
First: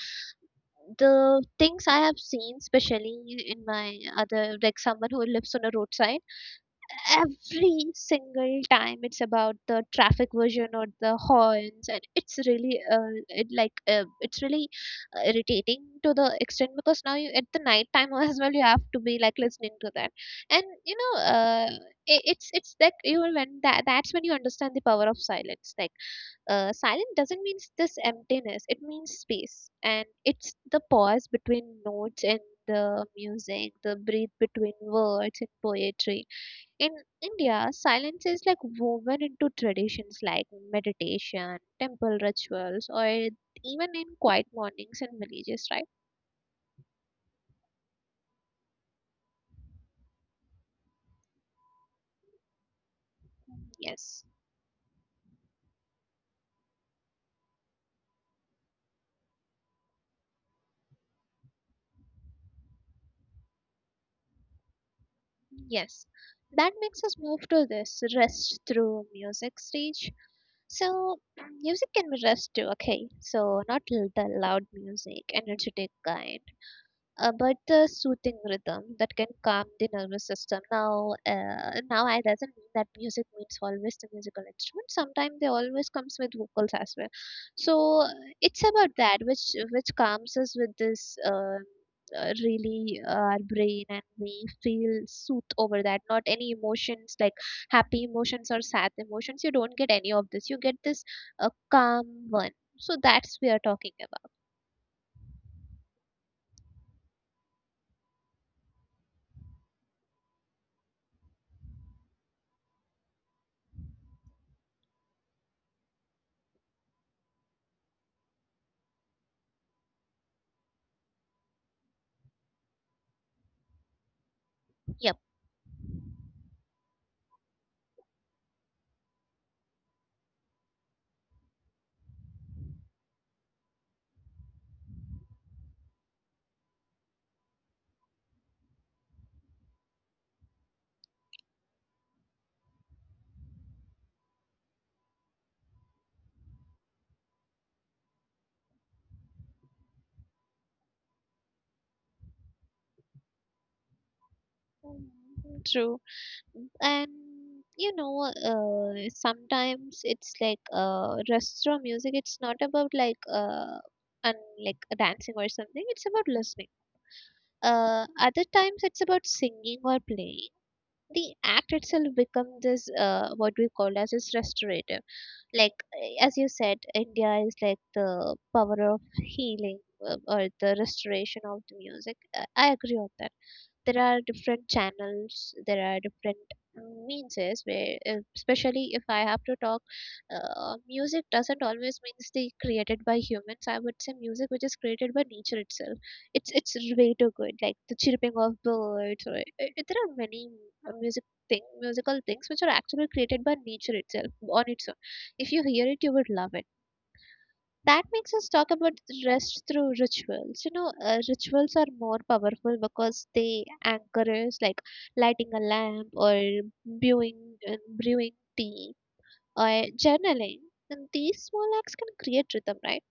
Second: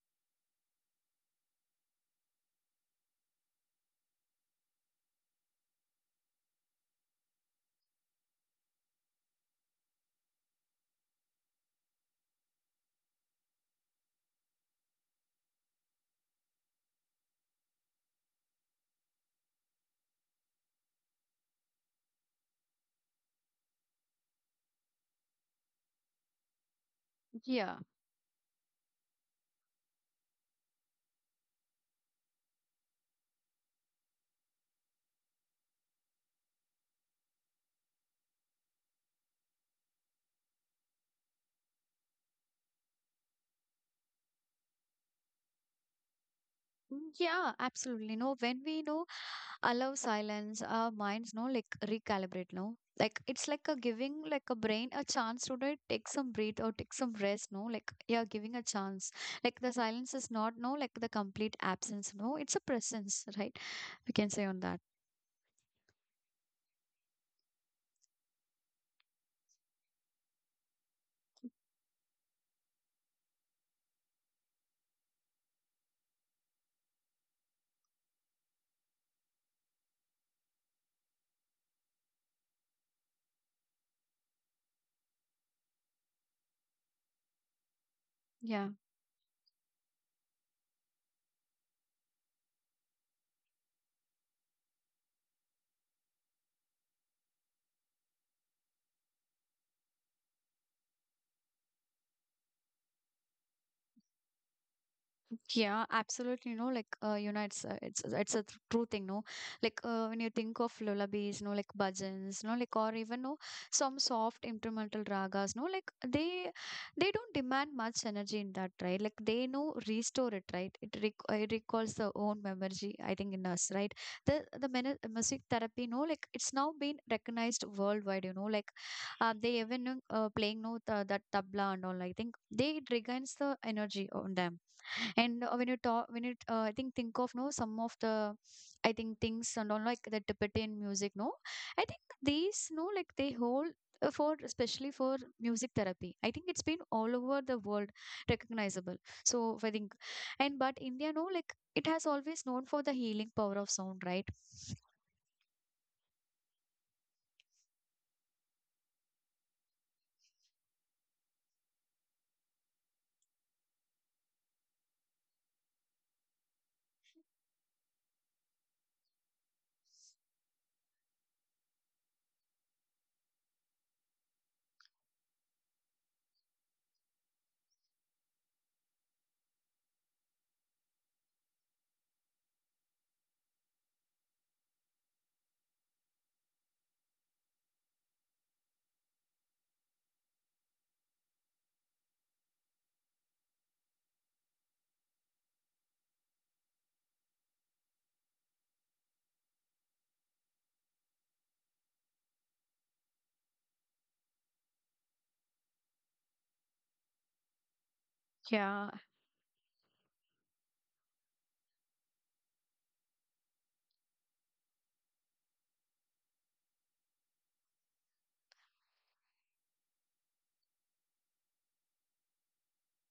A: the things I have seen, especially in my other like someone who lives on a roadside, every single time it's about the traffic version or the horns, and it's really uh, it like uh, it's really uh, irritating to the extent, because now you at the night time as well you have to be like listening to that, and you know uh, it, it's it's like you know, when that that's when you understand the power of silence, like uh, silent doesn't mean
B: Yeah.
A: this emptiness, it means space, and it's the pause between notes and the music, the breathe between words and poetry. In India, silence is like woven into traditions like meditation, temple rituals, or even in quiet mornings and villages, right?
B: Mm, yeah, absolutely, no, when we know allow silence our minds no like recalibrate, no, like it's like a giving
A: Yes,
B: like a brain a chance to, like, take some breath or take some rest no like, yeah, giving a chance, like the silence is not no like the complete absence, no, it's a presence, right? We can say on that.
A: yes. That makes us move to this rest through music stage. So, music can be rest too, okay? So, not l- the loud music, energetic kind, uh, but the soothing rhythm that can calm the nervous system. Now, uh, now I doesn't mean that music means always the musical instrument. Sometimes they always comes with vocals as well. So uh, it's
B: Yeah.
A: about that which which calms us with this. Uh, uh, really uh, our brain, and we feel soothed over that, not any emotions like happy emotions or sad emotions, you don't get any of this, you get this uh, calm one. So that's we are talking about.
B: Yeah, absolutely. No, like uh, you know, it's a, it's a- it's a th- true thing. No, like uh, when you think of lullabies, no, like bhajans, no, like or even no, some soft instrumental ragas, no, like they they don't demand much energy in that, right? Like they know restore it, right? It, rec- uh, it recalls the own memory, I think, in us, right? The the mene-
A: Yep.
B: music therapy, no, like it's now been recognized worldwide. You know, like uh, they even uh, playing no the, that tabla and all. I think they it regains the energy on them, and uh, when you talk, when you uh, I think think of no some of the I think things and all like the Tibetan music, no, I think these no like they hold uh, for especially for music therapy. I think it's been all over the world recognizable. So I think, and but India, no, like it has always known for the healing power of sound, right?
A: Mm, true. And you know uh, sometimes it's like uh, rastro music, it's not about like uh, and like dancing or something, it's about listening. Uh, other times it's about singing or playing, the act itself becomes this uh, what we call as is restorative. Like uh, as you said, india is like the power of healing, uh, or the restoration of the music. I I agree on that. There are different channels, there are different mm, means, is where uh, especially if i have to talk, uh, music doesn't always means the created by humans. I would say music which is created by nature itself, it's it's way too good, like the chirping of birds or uh, uh, there are many uh, music thing musical things which are actually created by nature itself on its own. If you hear it, you would love it. That makes us talk about
B: Yeah,
A: rest through rituals. You know uh, rituals are more powerful because they anchor us, like lighting a lamp or brewing and brewing tea, or journaling, and these small acts can create rhythm, right?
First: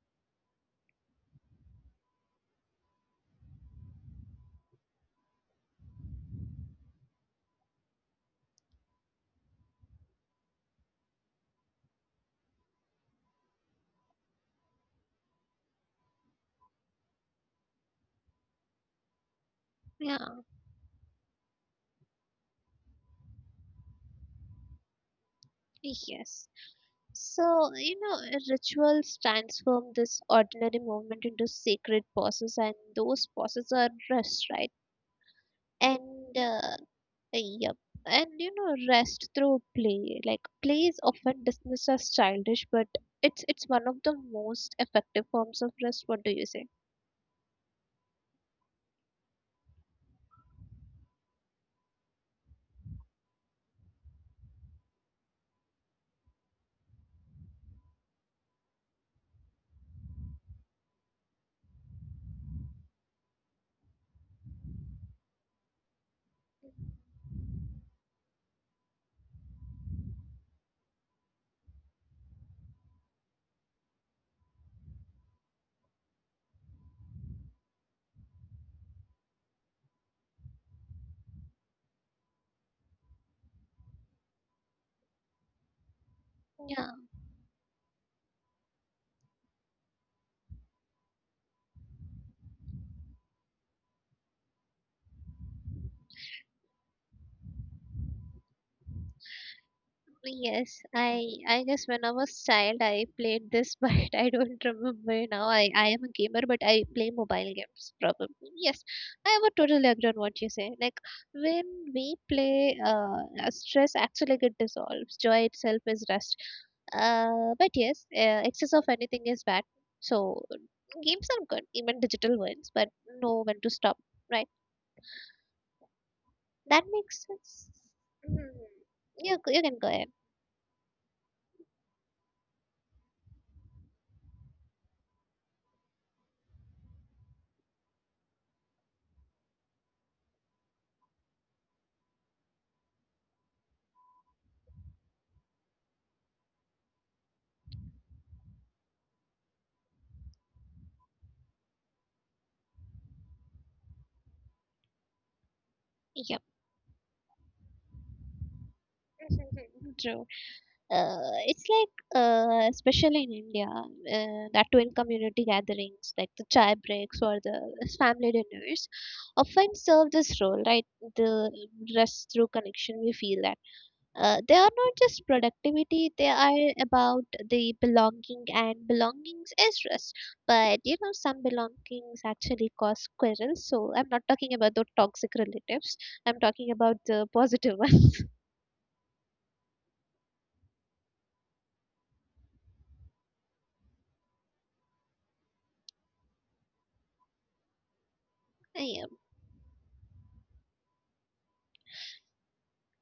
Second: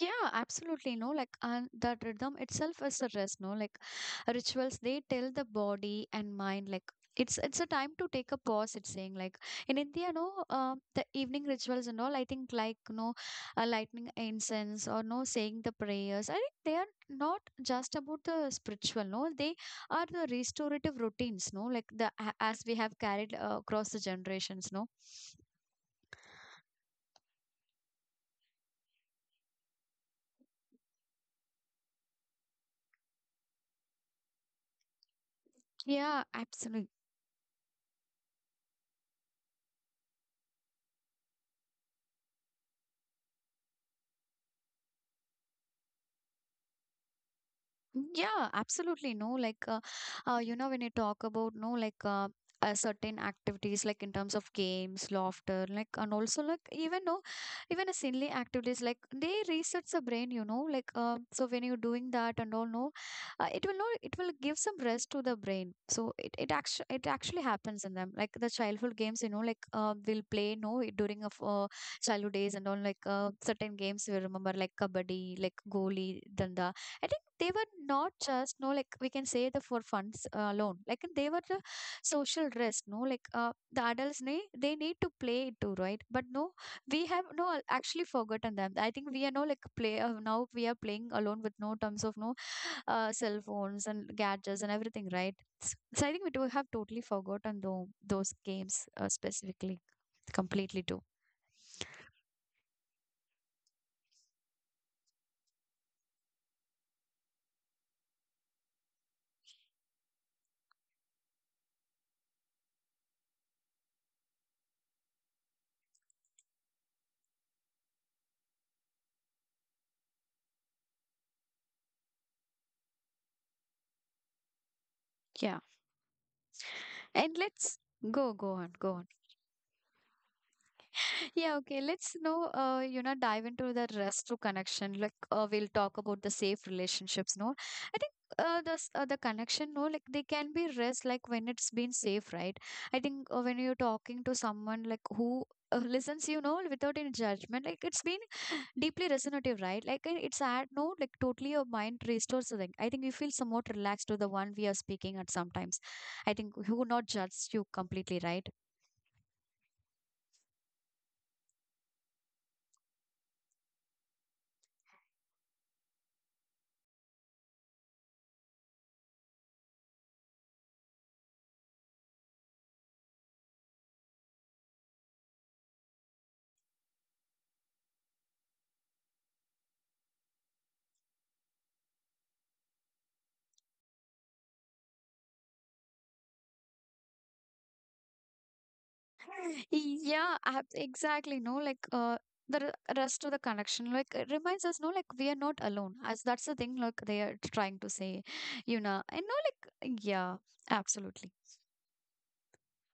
B: yeah, absolutely. No, like and that rhythm itself is a rest. No, like rituals, they tell the body and mind like it's it's a time to take a pause. It's saying like in India, no, um, the evening rituals and all. I think like no, uh, lighting incense or no saying the prayers. I think they are not just about the spiritual. No, they are the
A: Yeah.
B: restorative routines. No, like the a- as we have carried uh, across the generations. No,
A: Yes. So you know rituals transform this ordinary movement into sacred pauses, and those pauses are rest, right?
B: yeah,
A: And uh,
B: absolutely.
A: yep. And you know rest through play, like play is often dismissed as childish, but it's it's one of the most effective forms of rest. What do you say?
B: Yeah, absolutely. No, like, uh, uh, You know, when you talk about, no, like, uh, uh, certain activities like in terms of games, laughter, like, and also like, even no even a silly activities, like they resets the brain, you know, like uh, so when you're doing that and all, no uh, it will not, it will give some rest to the brain. So it it actually, it actually happens in them, like the childhood games, you know, like uh, we'll play, no during of uh, childhood days and all. Like uh, certain games we remember, like kabaddi, like goli danda. I think they were not just, no, like, we can say the for funds uh, alone. Like, they were the social risk. No, like uh, the adults need, they need to play it too, right? But no,
A: Yeah.
B: we have no uh, actually forgotten them. I think we are, no, like play, uh, now we are playing alone with, no, terms of no, uh, cell phones and gadgets and everything, right? S- So I think we do have totally forgotten though those games, uh, specifically
A: Yes,
B: completely too.
A: I I guess when I was child I played this, but I don't remember now. I I am a gamer, but I play mobile games probably. Yes, I would totally agree on what you say. Like when we play, uh, uh, stress actually get dissolves. Joy itself is rest. Uh, but yes, uh, excess of anything is bad. So games are good, even digital ones, but know when to stop. Right?
B: Yeah,
A: That makes
B: and
A: sense.
B: let's
A: Hmm.
B: go go on, go on.
A: You you can go ahead.
B: Yeah, okay. Let's know, uh, you know, dive into the rest to connection. Like, uh, we'll talk about the safe relationships. No, I think, uh, the s- uh, the connection. No, like, they can be rest, like when it's been safe, right? I think, uh, when you're talking to someone like who, Uh, listens, you know, without any judgment. Like, it's been deeply resonative, right? Like, uh, it's at, no, like totally your mind restores. The, I think you feel somewhat relaxed to the one we are speaking at sometimes,
A: Yep.
B: I think, who not judge you completely, right?
A: True. Uh, it's like, uh, especially in India, uh, that twin community gatherings, like the chai breaks or the family dinners, often serve this role, right? The rest through connection, we feel that. Uh, they are not just productivity, they are about the belonging, and belongings is rest. But you know, some belongings actually cause quarrels, so I'm not talking about the toxic relatives, I'm talking about the positive ones.
B: Yeah, ab- exactly. No, like uh, the r- rest of the connection, like it reminds us, no, like we are not alone. As that's the thing, like they are trying to say, you
A: Yeah.
B: know, and no, like, yeah, absolutely.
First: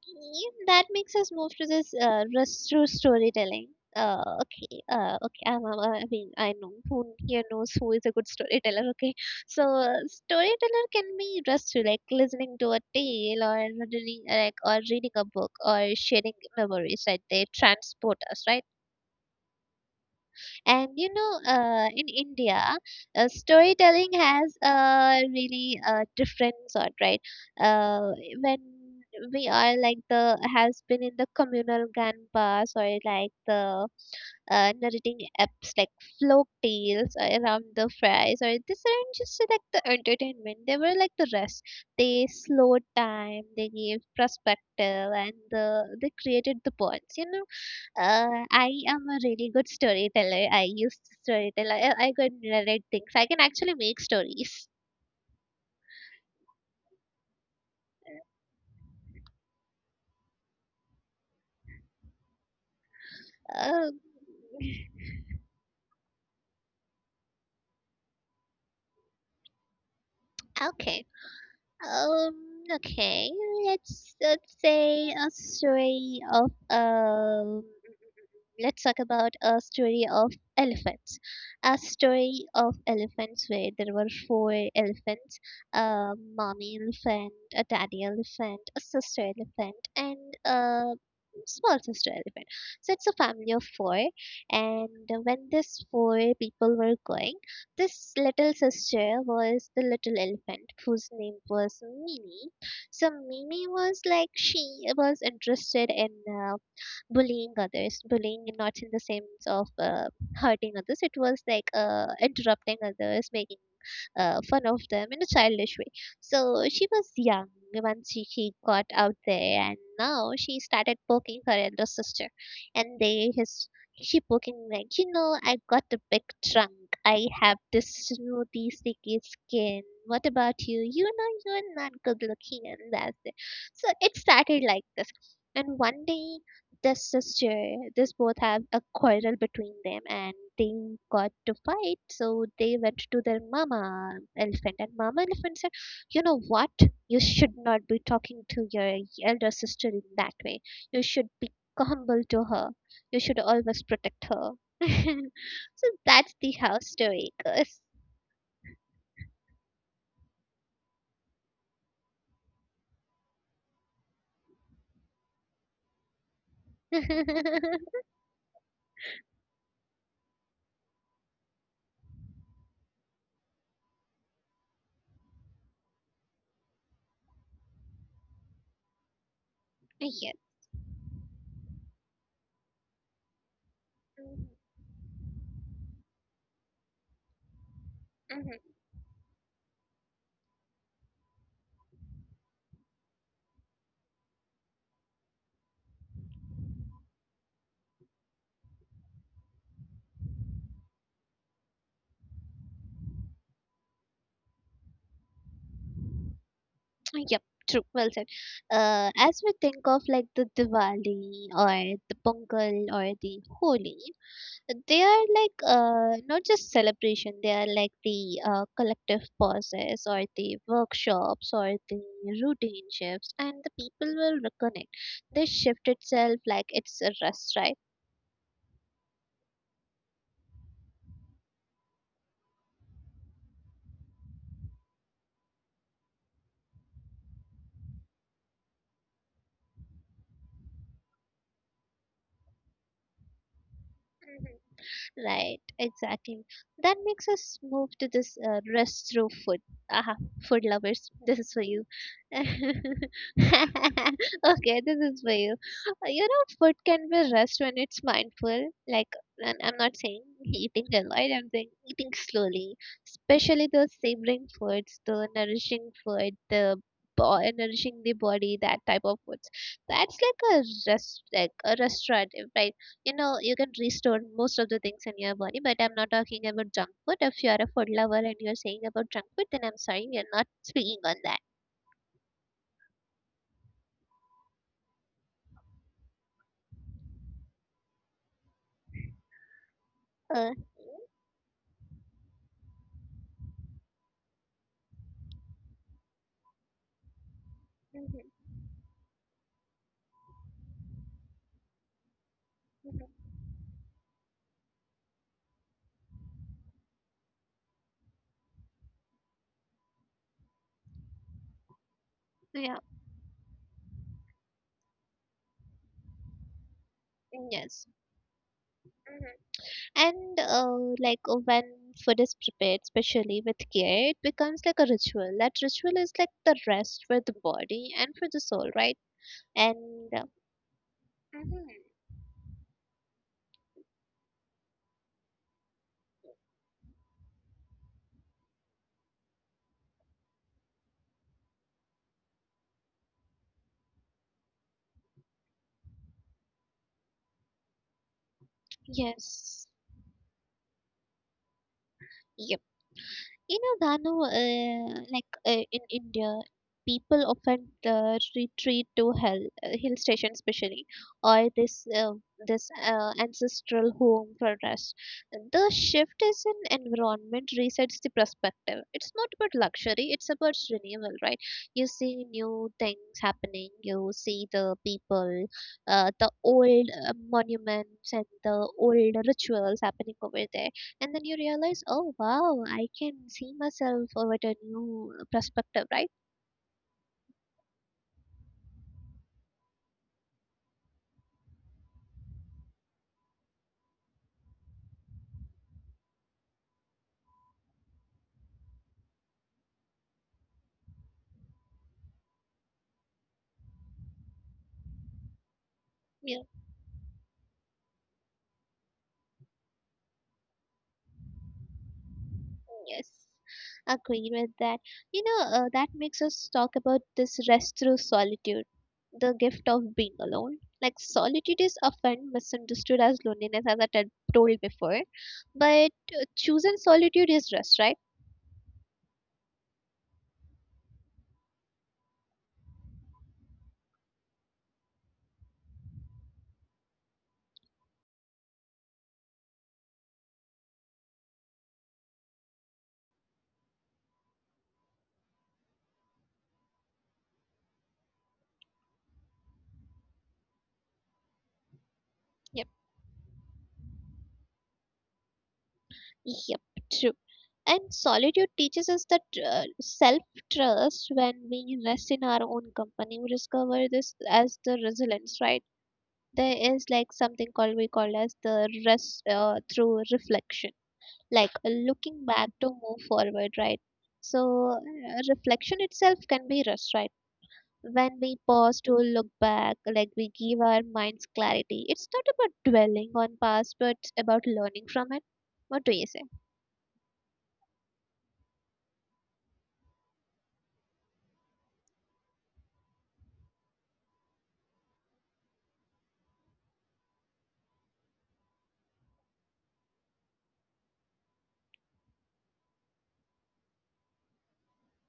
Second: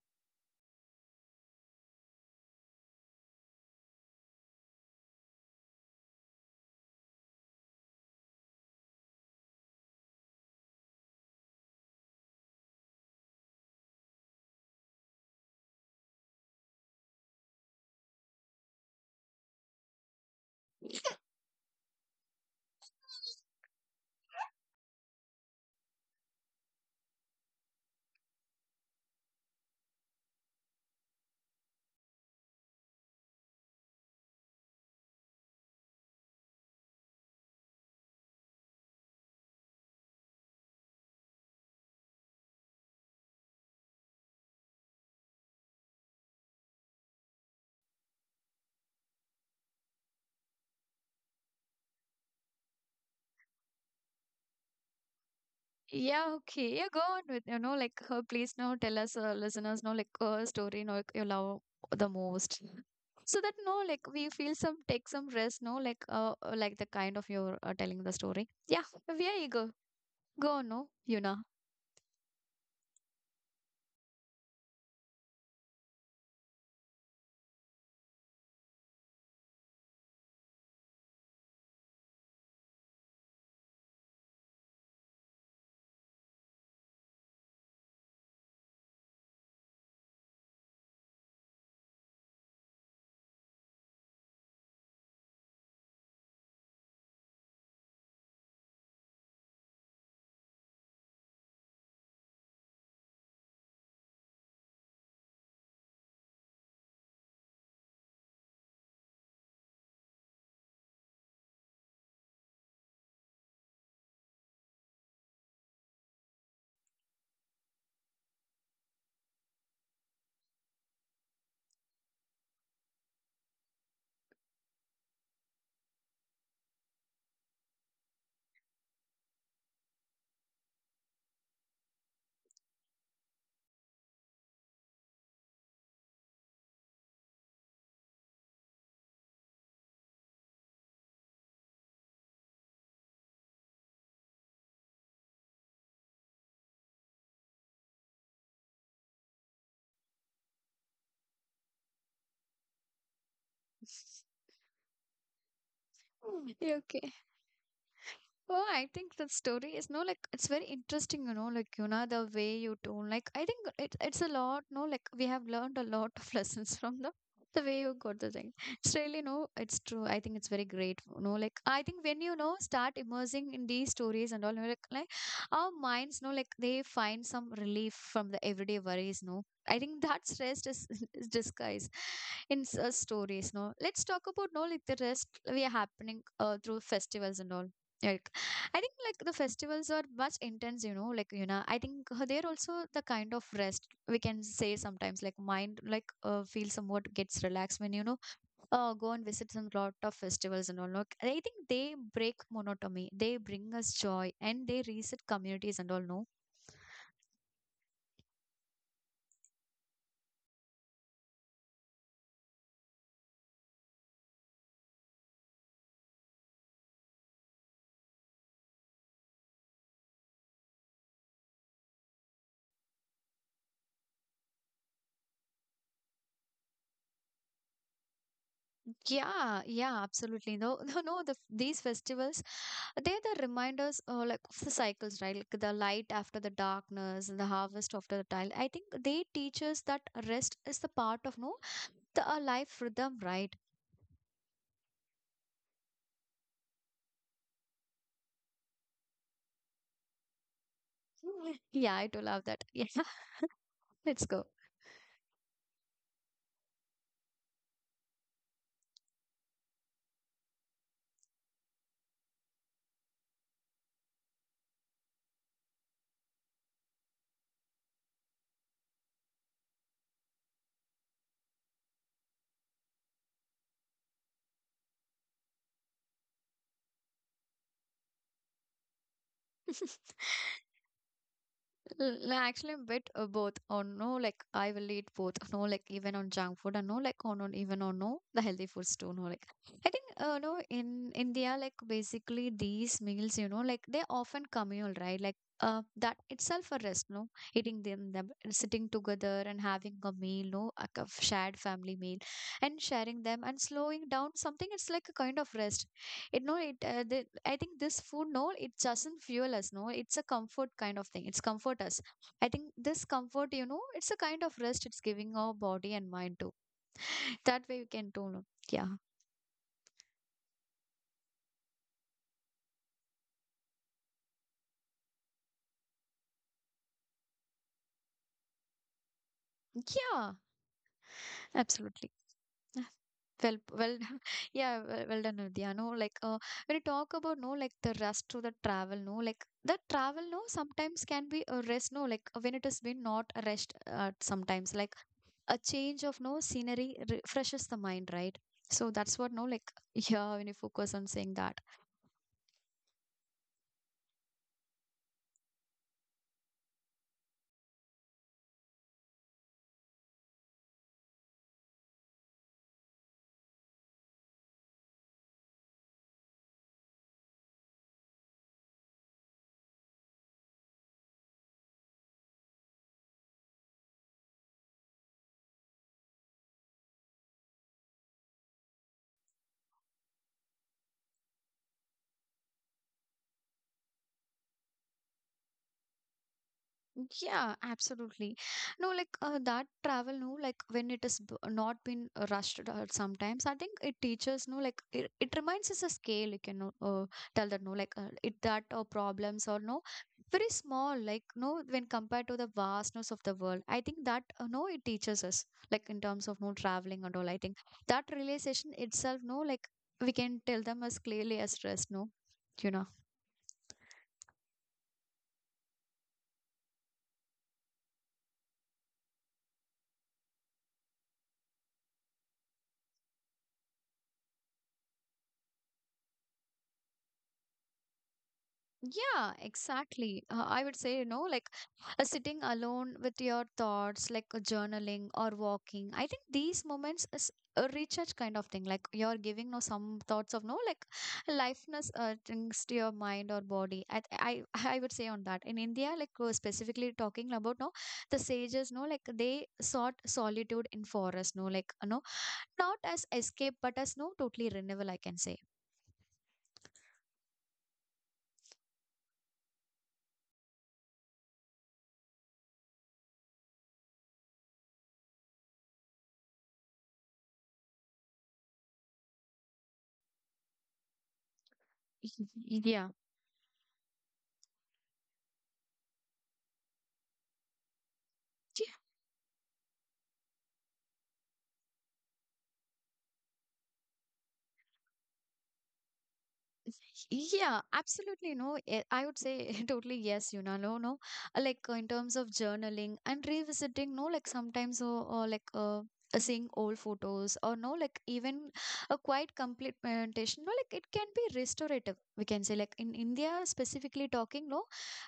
A: Okay, that makes us move to this uh, rus- true storytelling. Uh, okay, uh, okay. I'm, I'm- I mean, I know who here knows who is a good storyteller. Okay, so uh, storyteller can be just to, like listening to a tale or reading, like or reading a book or sharing memories. Right, they transport us, right? And you know, uh, in India, uh, storytelling has a really uh, different sort, right? Uh, when we are like the has been in the communal grandpas or like the uh, narrating apps like folk tales around the fries, or these aren't just like the entertainment, they were like the rest, they slowed time, they gave perspective, and the, they created the bonds you know uh, I am a really good storyteller. I used to storytell. I, I could narrate things. I can actually make stories.
B: Yeah, okay. Yeah, go on with, you know, like, uh, please, no, tell us, uh, listeners, no, like uh, story, no, like, you love the most. So that, no,
A: Um,
B: like, we feel some, take some rest, no, like uh, uh, like the kind of you're, uh, telling the story. Yeah, we are eager. Go on, no,
A: okay.
B: you know.
A: Um, okay. Let's let's say a story of um let's talk about a story of elephants. A story of elephants where there were four elephants, a mommy elephant, a daddy elephant, a sister elephant, and a small sister elephant. So it's a family of four. And when these four people were going, this little sister was the little elephant whose name was Mimi. So Mimi was like she was interested in uh, bullying others, bullying not in the sense of uh, hurting others. It was like uh, interrupting others, making uh, fun of them in a childish way. So she was young once she, she got out there, and now she started poking her elder sister, and they his she poking like you know I got a big trunk. I have this smoothie sticky skin. What about you? You know you're not good looking, and that's it. So it started like this. And one day this sister this both have a quarrel between them and they got to fight, so they went to their mama elephant and mama elephant said, you know what, you should not be talking to your elder sister in that way, you should be humble to her, you should always protect her. So that's the how
B: Okay.
A: story goes.
B: Oh, I think the story is, no, like, it's very interesting, you know, like, you know the way you told. Like, I think it, it's a lot, no, like, we have learned a lot of lessons from the the way you got the thing. It's really, no, it's true. I think it's very great, you know. Like, I think when you know start immersing in these stories and all, you know, like, like our minds, no, like they find some relief from the everyday worries, no. I think that
A: Yes.
B: stress is, is disguised in s- uh, stories, no. Let's talk
A: Mhm.
B: about, no, like, the rest we are happening uh, through festivals and all. Yeah,
A: Mhm.
B: I think like, the festivals are much intense, you know. Like, you know, I think, uh, they're also the kind of rest, we can say sometimes. Like, mind, like, uh, feel somewhat gets relaxed when, you know, uh, go and visit some lot of festivals and all. Like, I think they break monotony. They bring us joy and they reset communities and all. No.
A: Yep, true. Well said. Uh, as we think of like the Diwali or the Pongal or the Holi, they are like uh, not just celebration. They are like the uh, collective pauses or the workshops or the routine shifts, and the people will reconnect. This shift itself, like it's a rest,
B: Yeah, yeah, absolutely. No, no, no. The, these festivals, they're the reminders, uh, like, of the cycles, right? Like the light after the darkness and the harvest after the tile. I think they teach us that rest is the part of, no, the a life rhythm, right?
A: right? Right, exactly. That makes us move to this uh, rest through food. Aha, food lovers, this is for you.
B: Yeah, I do love
A: Okay,
B: that. Yeah, let's go.
A: this is for you. Uh, You know, food can be rest when it's mindful. Like, and I'm not saying eating a lot, I'm saying eating slowly. Especially those savoring foods, the nourishing food, the bo- nourishing the body, that type of foods. That's like a rest, like a restorative, right? You know, you can restore most of the things in your body, but I'm not talking about junk food. If you're a food lover and you're saying about junk food, then I'm sorry, we are not speaking on that.
B: L- l- Actually, a bit, uh, both or no, like, I will eat both. No, like, even on junk food and no, like on, on even on no the healthy foods too. No, like, I think, uh, no,
A: Uh,
B: in India, like, basically these meals, you know, like they often communal, right? Like, uh, that itself a rest. No, eating them, them
A: mhm,
B: sitting together and having a meal. No, like a shared family meal, and
A: mhm,
B: sharing them and slowing down something. It's like a kind of rest. It, no, it, uh, the, I think this food, no, it doesn't fuel us, no, it's a comfort kind of thing. It's comfort us. I think
A: yeah,
B: this comfort, you know, it's a kind of rest. It's giving our body and mind too. That way we
A: yes.
B: can tone it. Yeah,
A: Mhm. And uh, like uh, when food is prepared, especially with care, it becomes like a ritual. That ritual is like the rest for the body and for the soul, right? And uh,
B: yeah,
A: mhm,
B: absolutely. Well well yeah, well, well done, Vidya. No, like uh, when you talk about, no, like, the rest to the travel, no, like the travel, no, sometimes can be a rest, no, like, uh, when it has been not a rest, uh, sometimes, like a change of no scenery refreshes the mind, right? So that's what, no,
A: yes,
B: like, yeah, when you focus on saying that.
A: you know, Danu, uh, like uh, in India, people often uh, retreat to hell, uh, hill station especially, or this uh, this uh, ancestral home for rest. The shift is in environment resets the perspective. It's not about luxury; it's about renewal, right? You see new things happening. You see the people, uh, the old uh, monuments and the old rituals happening over there, and then you realize, oh wow, I can see myself over a new perspective, right?
B: Yeah, absolutely. No, like uh, that travel, no, like when it is b- not been rushed out sometimes, I think it teaches, no, like, it, it reminds us a scale. You can, uh, tell that, no, like uh, it that or problems or no, very small, like, no, when compared to the vastness of the world. I think that, uh, no, it teaches us, like in terms of
A: Yeah,
B: no traveling and all. I think that realization itself, no, like, we can tell them as clearly as rest, no, you know.
A: yes, agree with that. You know uh, that makes us talk about this rest through solitude, the gift of being alone. Like solitude is often misunderstood as loneliness, as I had told before, but uh, choosing solitude is rest, right?
B: Yeah, exactly. Uh, I would say, you know, like, uh, sitting alone with your thoughts, like, uh, journaling or walking. I think these moments is a recharge kind of thing. Like, you're giving no some thoughts of no like lifeness uh, things to your mind or body. I I I would say on that. In India, like, uh, specifically talking about no the sages, no, like they sought solitude in forest, no, like, no,
A: Yep.
B: not as escape but as no totally renewal, I can say.
A: Yep, true. And solitude teaches us that uh, self trust. When we rest in our own company, we discover this as the resilience, right? There is like something called we call as the rest uh, through reflection, like looking back to
B: Yeah.
A: move forward, right? So uh, reflection itself can be rest, right? When we pause to look back, like we give our minds clarity. It's not about dwelling on past, but about learning from it. What do you say?
B: Yeah, absolutely. No, eh, I would say totally yes, you know, no, no. Uh, Like, uh, in terms of journaling and revisiting, no, like, sometimes, or, or like, uh, uh, seeing old photos or no, like, even a quite complete meditation, no, like it can be restorative. We can say, like, in India specifically talking, no,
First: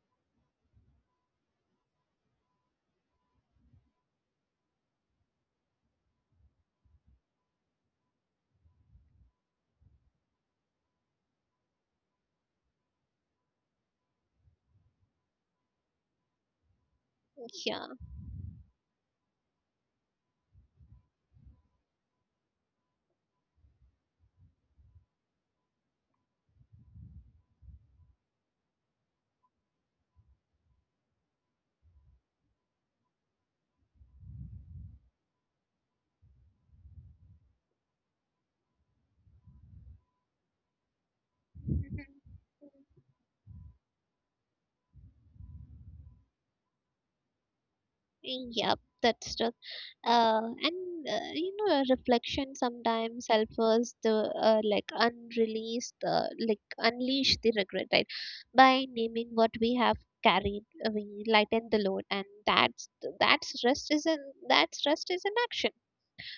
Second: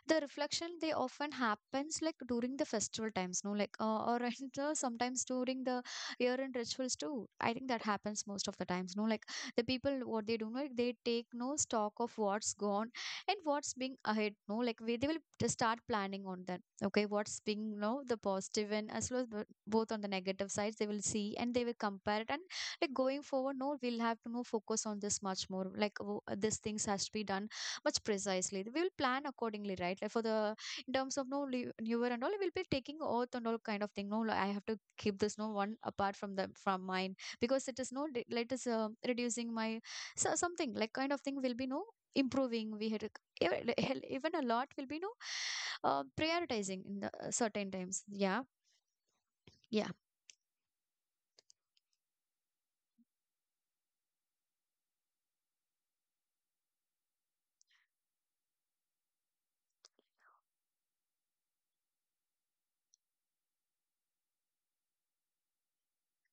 B: the reflection they often happens like during the festival times, no, like uh, or and, uh, sometimes during the year-end rituals too. I think that happens most of the times, no, like, the people what they do know, they take no stock of what's gone and what's being ahead, no, like, we, they will just start planning on that. Okay, what's being,
A: Yeah.
B: no, the positive and as well as the, both on the negative sides they will see and they will compare it. And like going forward, no, we'll have to no focus on this much more, like, w- this things has to be done much precisely, we will plan accordingly, right? Like for the, in terms of no li- newer and all, we'll be taking oath and all kind of thing, no, like, I have to keep this no one apart from the from mine, because it is no de- like it is, uh, reducing my, so something like kind of thing will be no
A: Mhm.
B: improving. We had even, even a lot will be no, uh, prioritizing in the, uh, certain times. Yeah,
A: Yep, that's true.
B: yeah,
A: Uh, and uh, you know, reflection sometimes helps us the uh, like unreleased, uh, like unleash the regret, right? By naming what we have carried, uh, we lighten the load, and that's that's rest is an that's rest is an action.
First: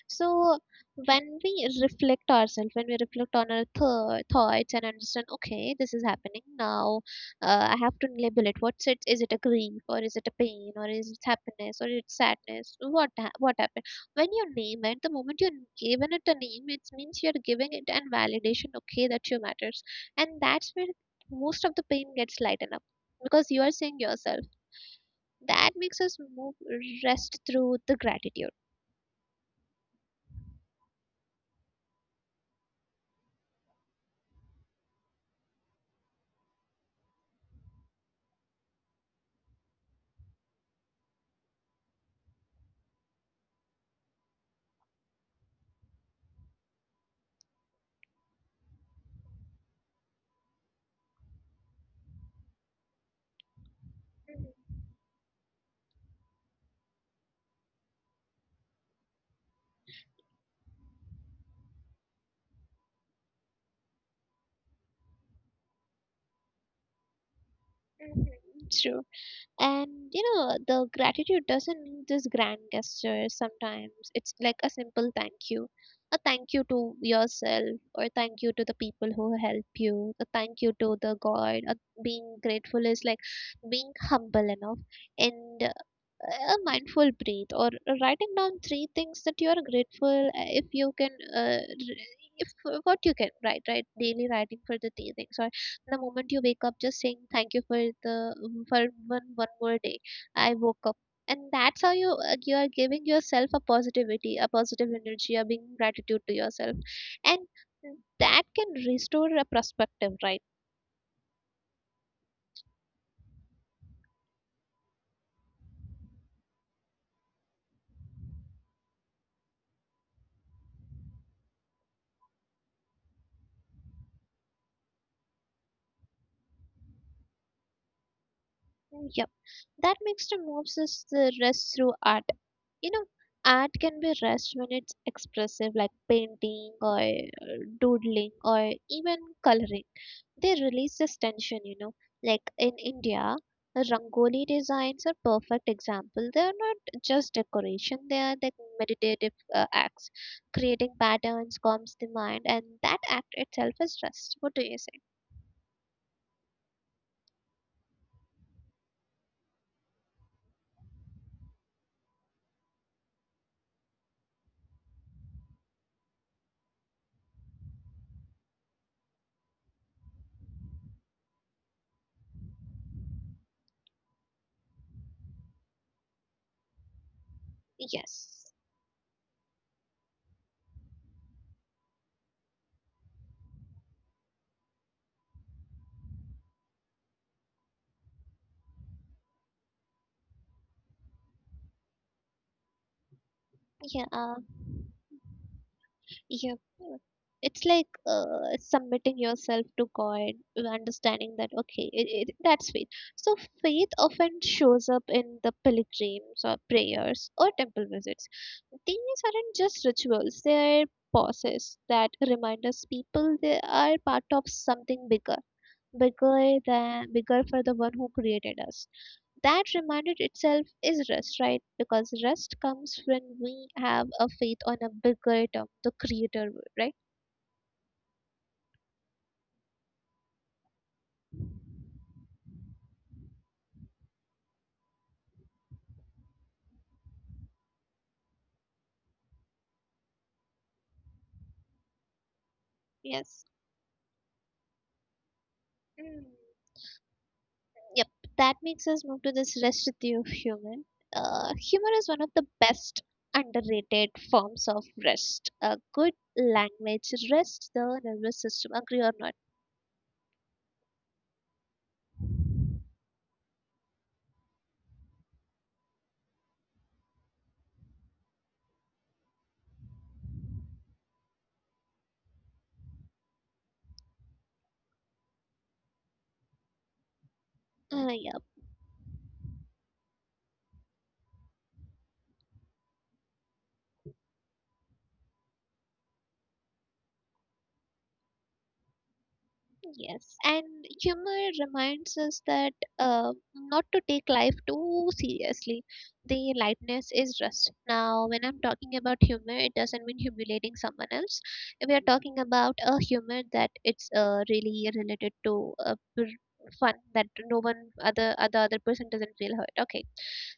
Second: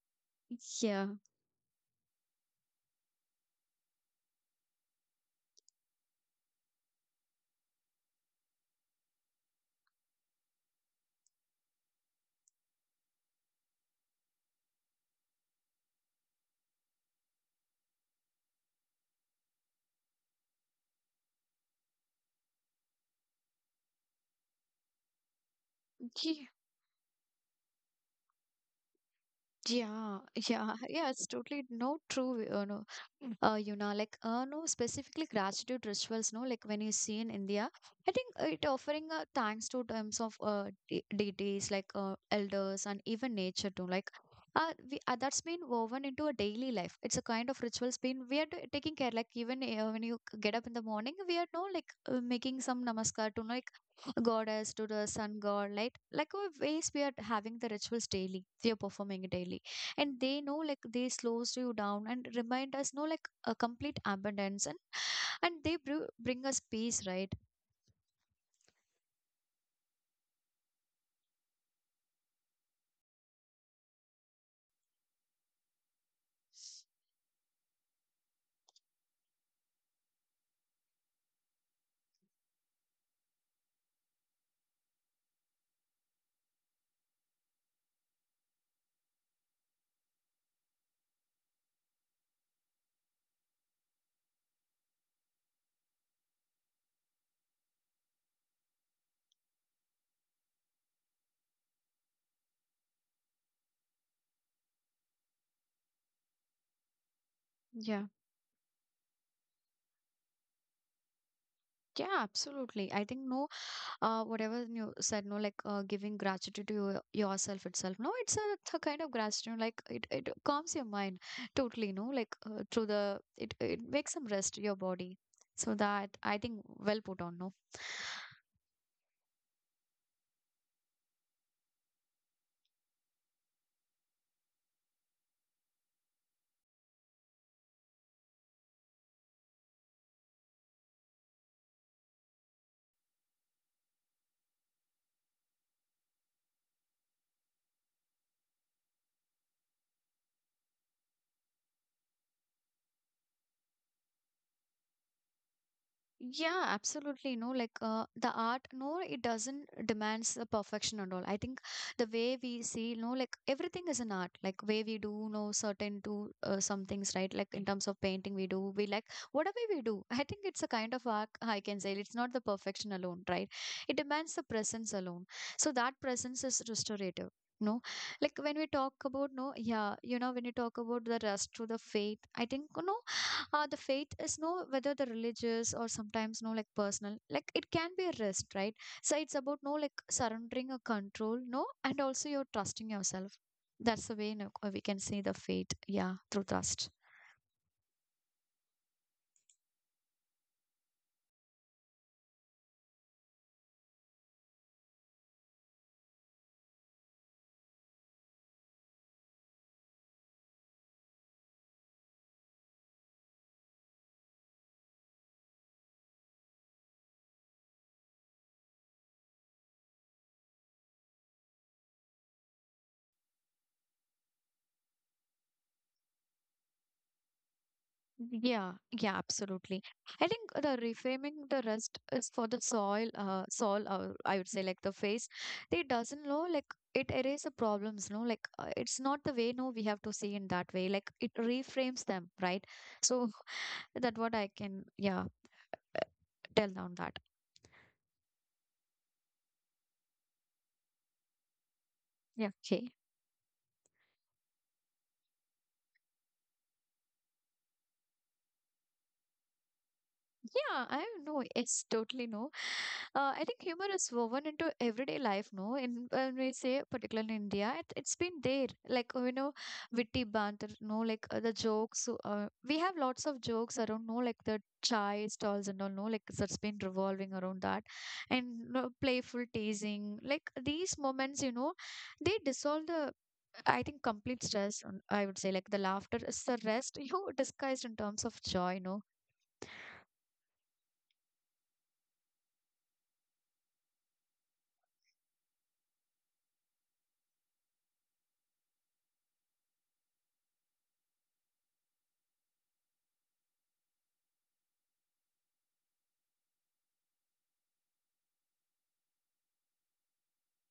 A: So
B: yeah.
A: when we reflect ourselves, when we reflect on our th- thoughts and understand, okay, this is happening now. Uh, I have to label it. What's it? Is it a grief or is it a pain or is it happiness or it's sadness? What ha- what happened? When you name it, the moment you give it a name, it means you're giving it an validation. Okay, that you matters, and that's where most of the pain gets lightened up because you are seeing yourself. That makes us move rest through the gratitude.
B: Yeah, yeah, yeah, it's totally no true, you know. Mm. Uh, you know, like, uh, no, specifically gratitude rituals, no, like when you see in India, I think, uh, it offering uh, thanks to terms of, uh, de- deities, like, uh, elders and even nature too, like, uh, we, uh, that's been woven into a daily life. It's a kind of rituals been, we are t- taking care, like, even, uh, when you c- get up in the morning, we are, no, like uh, making some namaskar to, like, goddess to the sun god. Like like uh, ways we are having the rituals daily, we are performing it daily. And they know, like they slows you down and remind us know, like, a complete abundance, and and they br- bring us peace, right?
A: Mhm, mhm. True. And you know, the gratitude doesn't need this grand gesture sometimes. It's like a simple thank you. A thank you to yourself, or thank you to the people who help you, a thank you to the God. A being grateful is like being humble enough. And a mindful breathe or writing down three things that you are grateful uh, if you can uh, r- if what you can write right, daily writing for the three things, or the moment you wake up just saying thank you for the um, for one one more day I woke up, and that's how you uh, you are giving yourself a positivity, a positive energy, a being gratitude to yourself, and
B: Yeah,
A: that can restore a perspective, right?
B: yeah, absolutely, I think, no, uh whatever you said, no, like, uh, giving gratitude to your, yourself itself, no, it's a, it's a kind of gratitude. Like it, it calms your mind totally, no, like, uh, through the, it, it makes some rest your body. So that I think well put on, no.
A: Yep. That mixture moves us the rest through art. You know, art can be rest when it's expressive, like painting or uh, doodling or even coloring. They release this tension, you know. Like in India, Rangoli designs are perfect example. They are not just decoration; they are like meditative uh, acts. Creating patterns calms the mind, and that act itself is rest. What do you say?
B: Yeah, absolutely. No, like uh, the art, no, it doesn't demands the perfection and all. I think the way we see, no, like, everything is an art. Like way we do, no, certain do uh, some things, right? Like in terms of painting, we do, we like whatever we do. I think it's a kind of art. I can say it's not the perfection alone, right? It demands the presence alone. So that presence is restorative. No, like
A: Yes.
B: when we talk about no, yeah, you know, when you talk about the rest to the faith, I think no uh, the faith is no whether the religious or sometimes no like personal, like it can be a risk, right? So it's about no like surrendering a control no, and also you're trusting yourself. That's the
A: Yeah,
B: way no,
A: uh,
B: uh, we can see the faith, yeah, through
A: yep.
B: trust.
A: It's like uh, submitting yourself to God, uh, understanding that, okay, it, it, that's faith. So, faith often shows up in the pilgrims or prayers or temple visits. These aren't just rituals, they're pauses that remind us people they are part of something bigger, bigger than bigger for the one who created us. That reminded itself is rest, right? Because rest comes when we have a faith on a bigger term the creator would, right?
B: Yeah, yeah, absolutely. I think the reframing the rest is for the soil uh soul, uh, I would say, like the face, they doesn't know like it erases the problems no, like uh, it's not the way no we have to see in that way, like it reframes them, right? So
A: Yes.
B: that what I can, yeah, uh,
A: Mm.
B: tell on that.
A: Yep, that makes us move to this rest theory of human uh, humor is one
B: Yeah.
A: of the
B: Okay.
A: best underrated forms of rest. A good language rests the nervous system, agree or not?
B: Yeah, I know. It's totally no. Uh, I think humor is woven into everyday life. No, in when we say particularly in India, it, it's been there. Like uh, you know, witty banter. No, like uh, the jokes. Uh, we have lots of jokes around. No, like the chai stalls and all. No, like that's been revolving around that,
A: Uh, yeah.
B: and no, playful teasing. Like these moments, you know, they dissolve the I think complete stress, on- I would say, like the laughter is the rest, you know, disguised in terms of joy, no?
A: Yes, and humor reminds us that uh, not to take life too seriously. The lightness is rust. Now, when I'm talking about humor, it doesn't mean humiliating someone else. We are talking about a humor that it's uh, really related to uh, pr- fun that no one other other other person doesn't feel hurt. Okay,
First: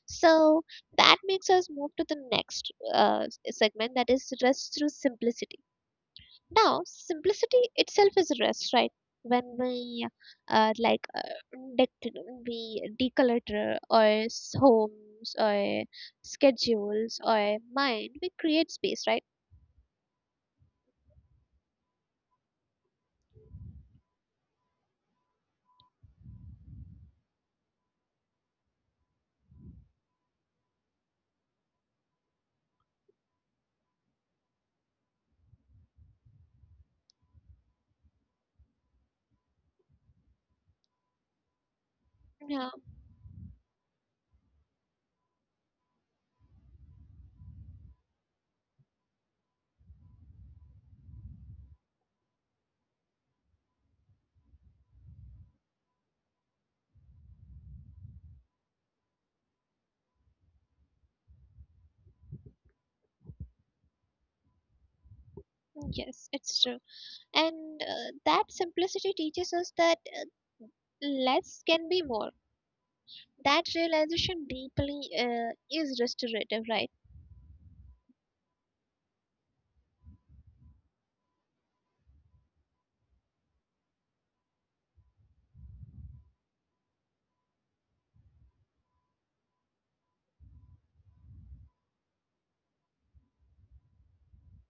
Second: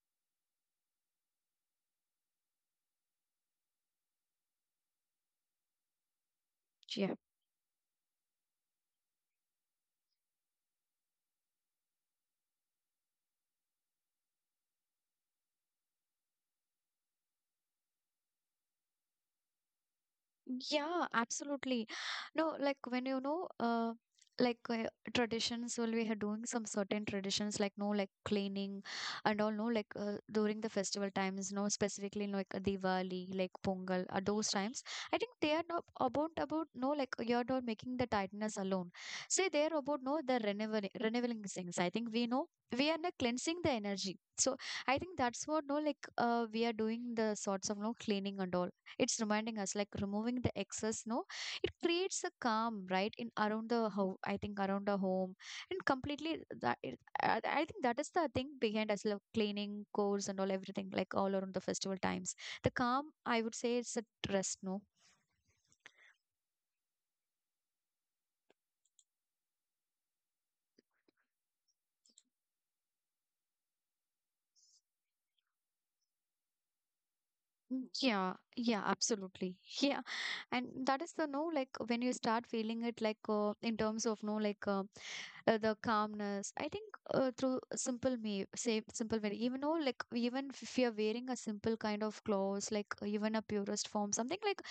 A: so that makes us move to the next uh, s- segment that is rest through simplicity. Now,
B: Yeah.
A: simplicity itself is rest, right? When we uh, like uh, dec- we declutter our s- homes or schedules or mind, we create space, right?
B: Yeah, absolutely. No, like when you know, uh, like uh, traditions, well, we are doing some certain traditions, like no, like cleaning and all, no, like uh, during the festival times, no, specifically like uh, Diwali, like Pongal, uh, those times. I think they are not about about no, like you're not making the tightness alone. See, they are about no, the renewing renewing things. I think we know
A: Yeah,
B: we are not cleansing the energy. So I think that's what no, like uh, we are doing the sorts of no cleaning and all, it's reminding us like removing the excess no, it creates a calm, right, in around the how I think around the home, and completely that it, I, I think that is the thing behind us like cleaning chores and all, everything like all around the festival times, the calm I would say it's a rest no.
A: yes, it's true. And uh, that simplicity teaches us that uh, less can be more. That realization deeply uh, is restorative, right?
B: Mm, yeah, yeah, absolutely, yeah. And that is the no like when you start feeling it like uh, in terms of no like uh, uh, the calmness I think uh, through simple me say simple way, even though like even if you're wearing a simple kind of clothes like uh, even a purest form something like,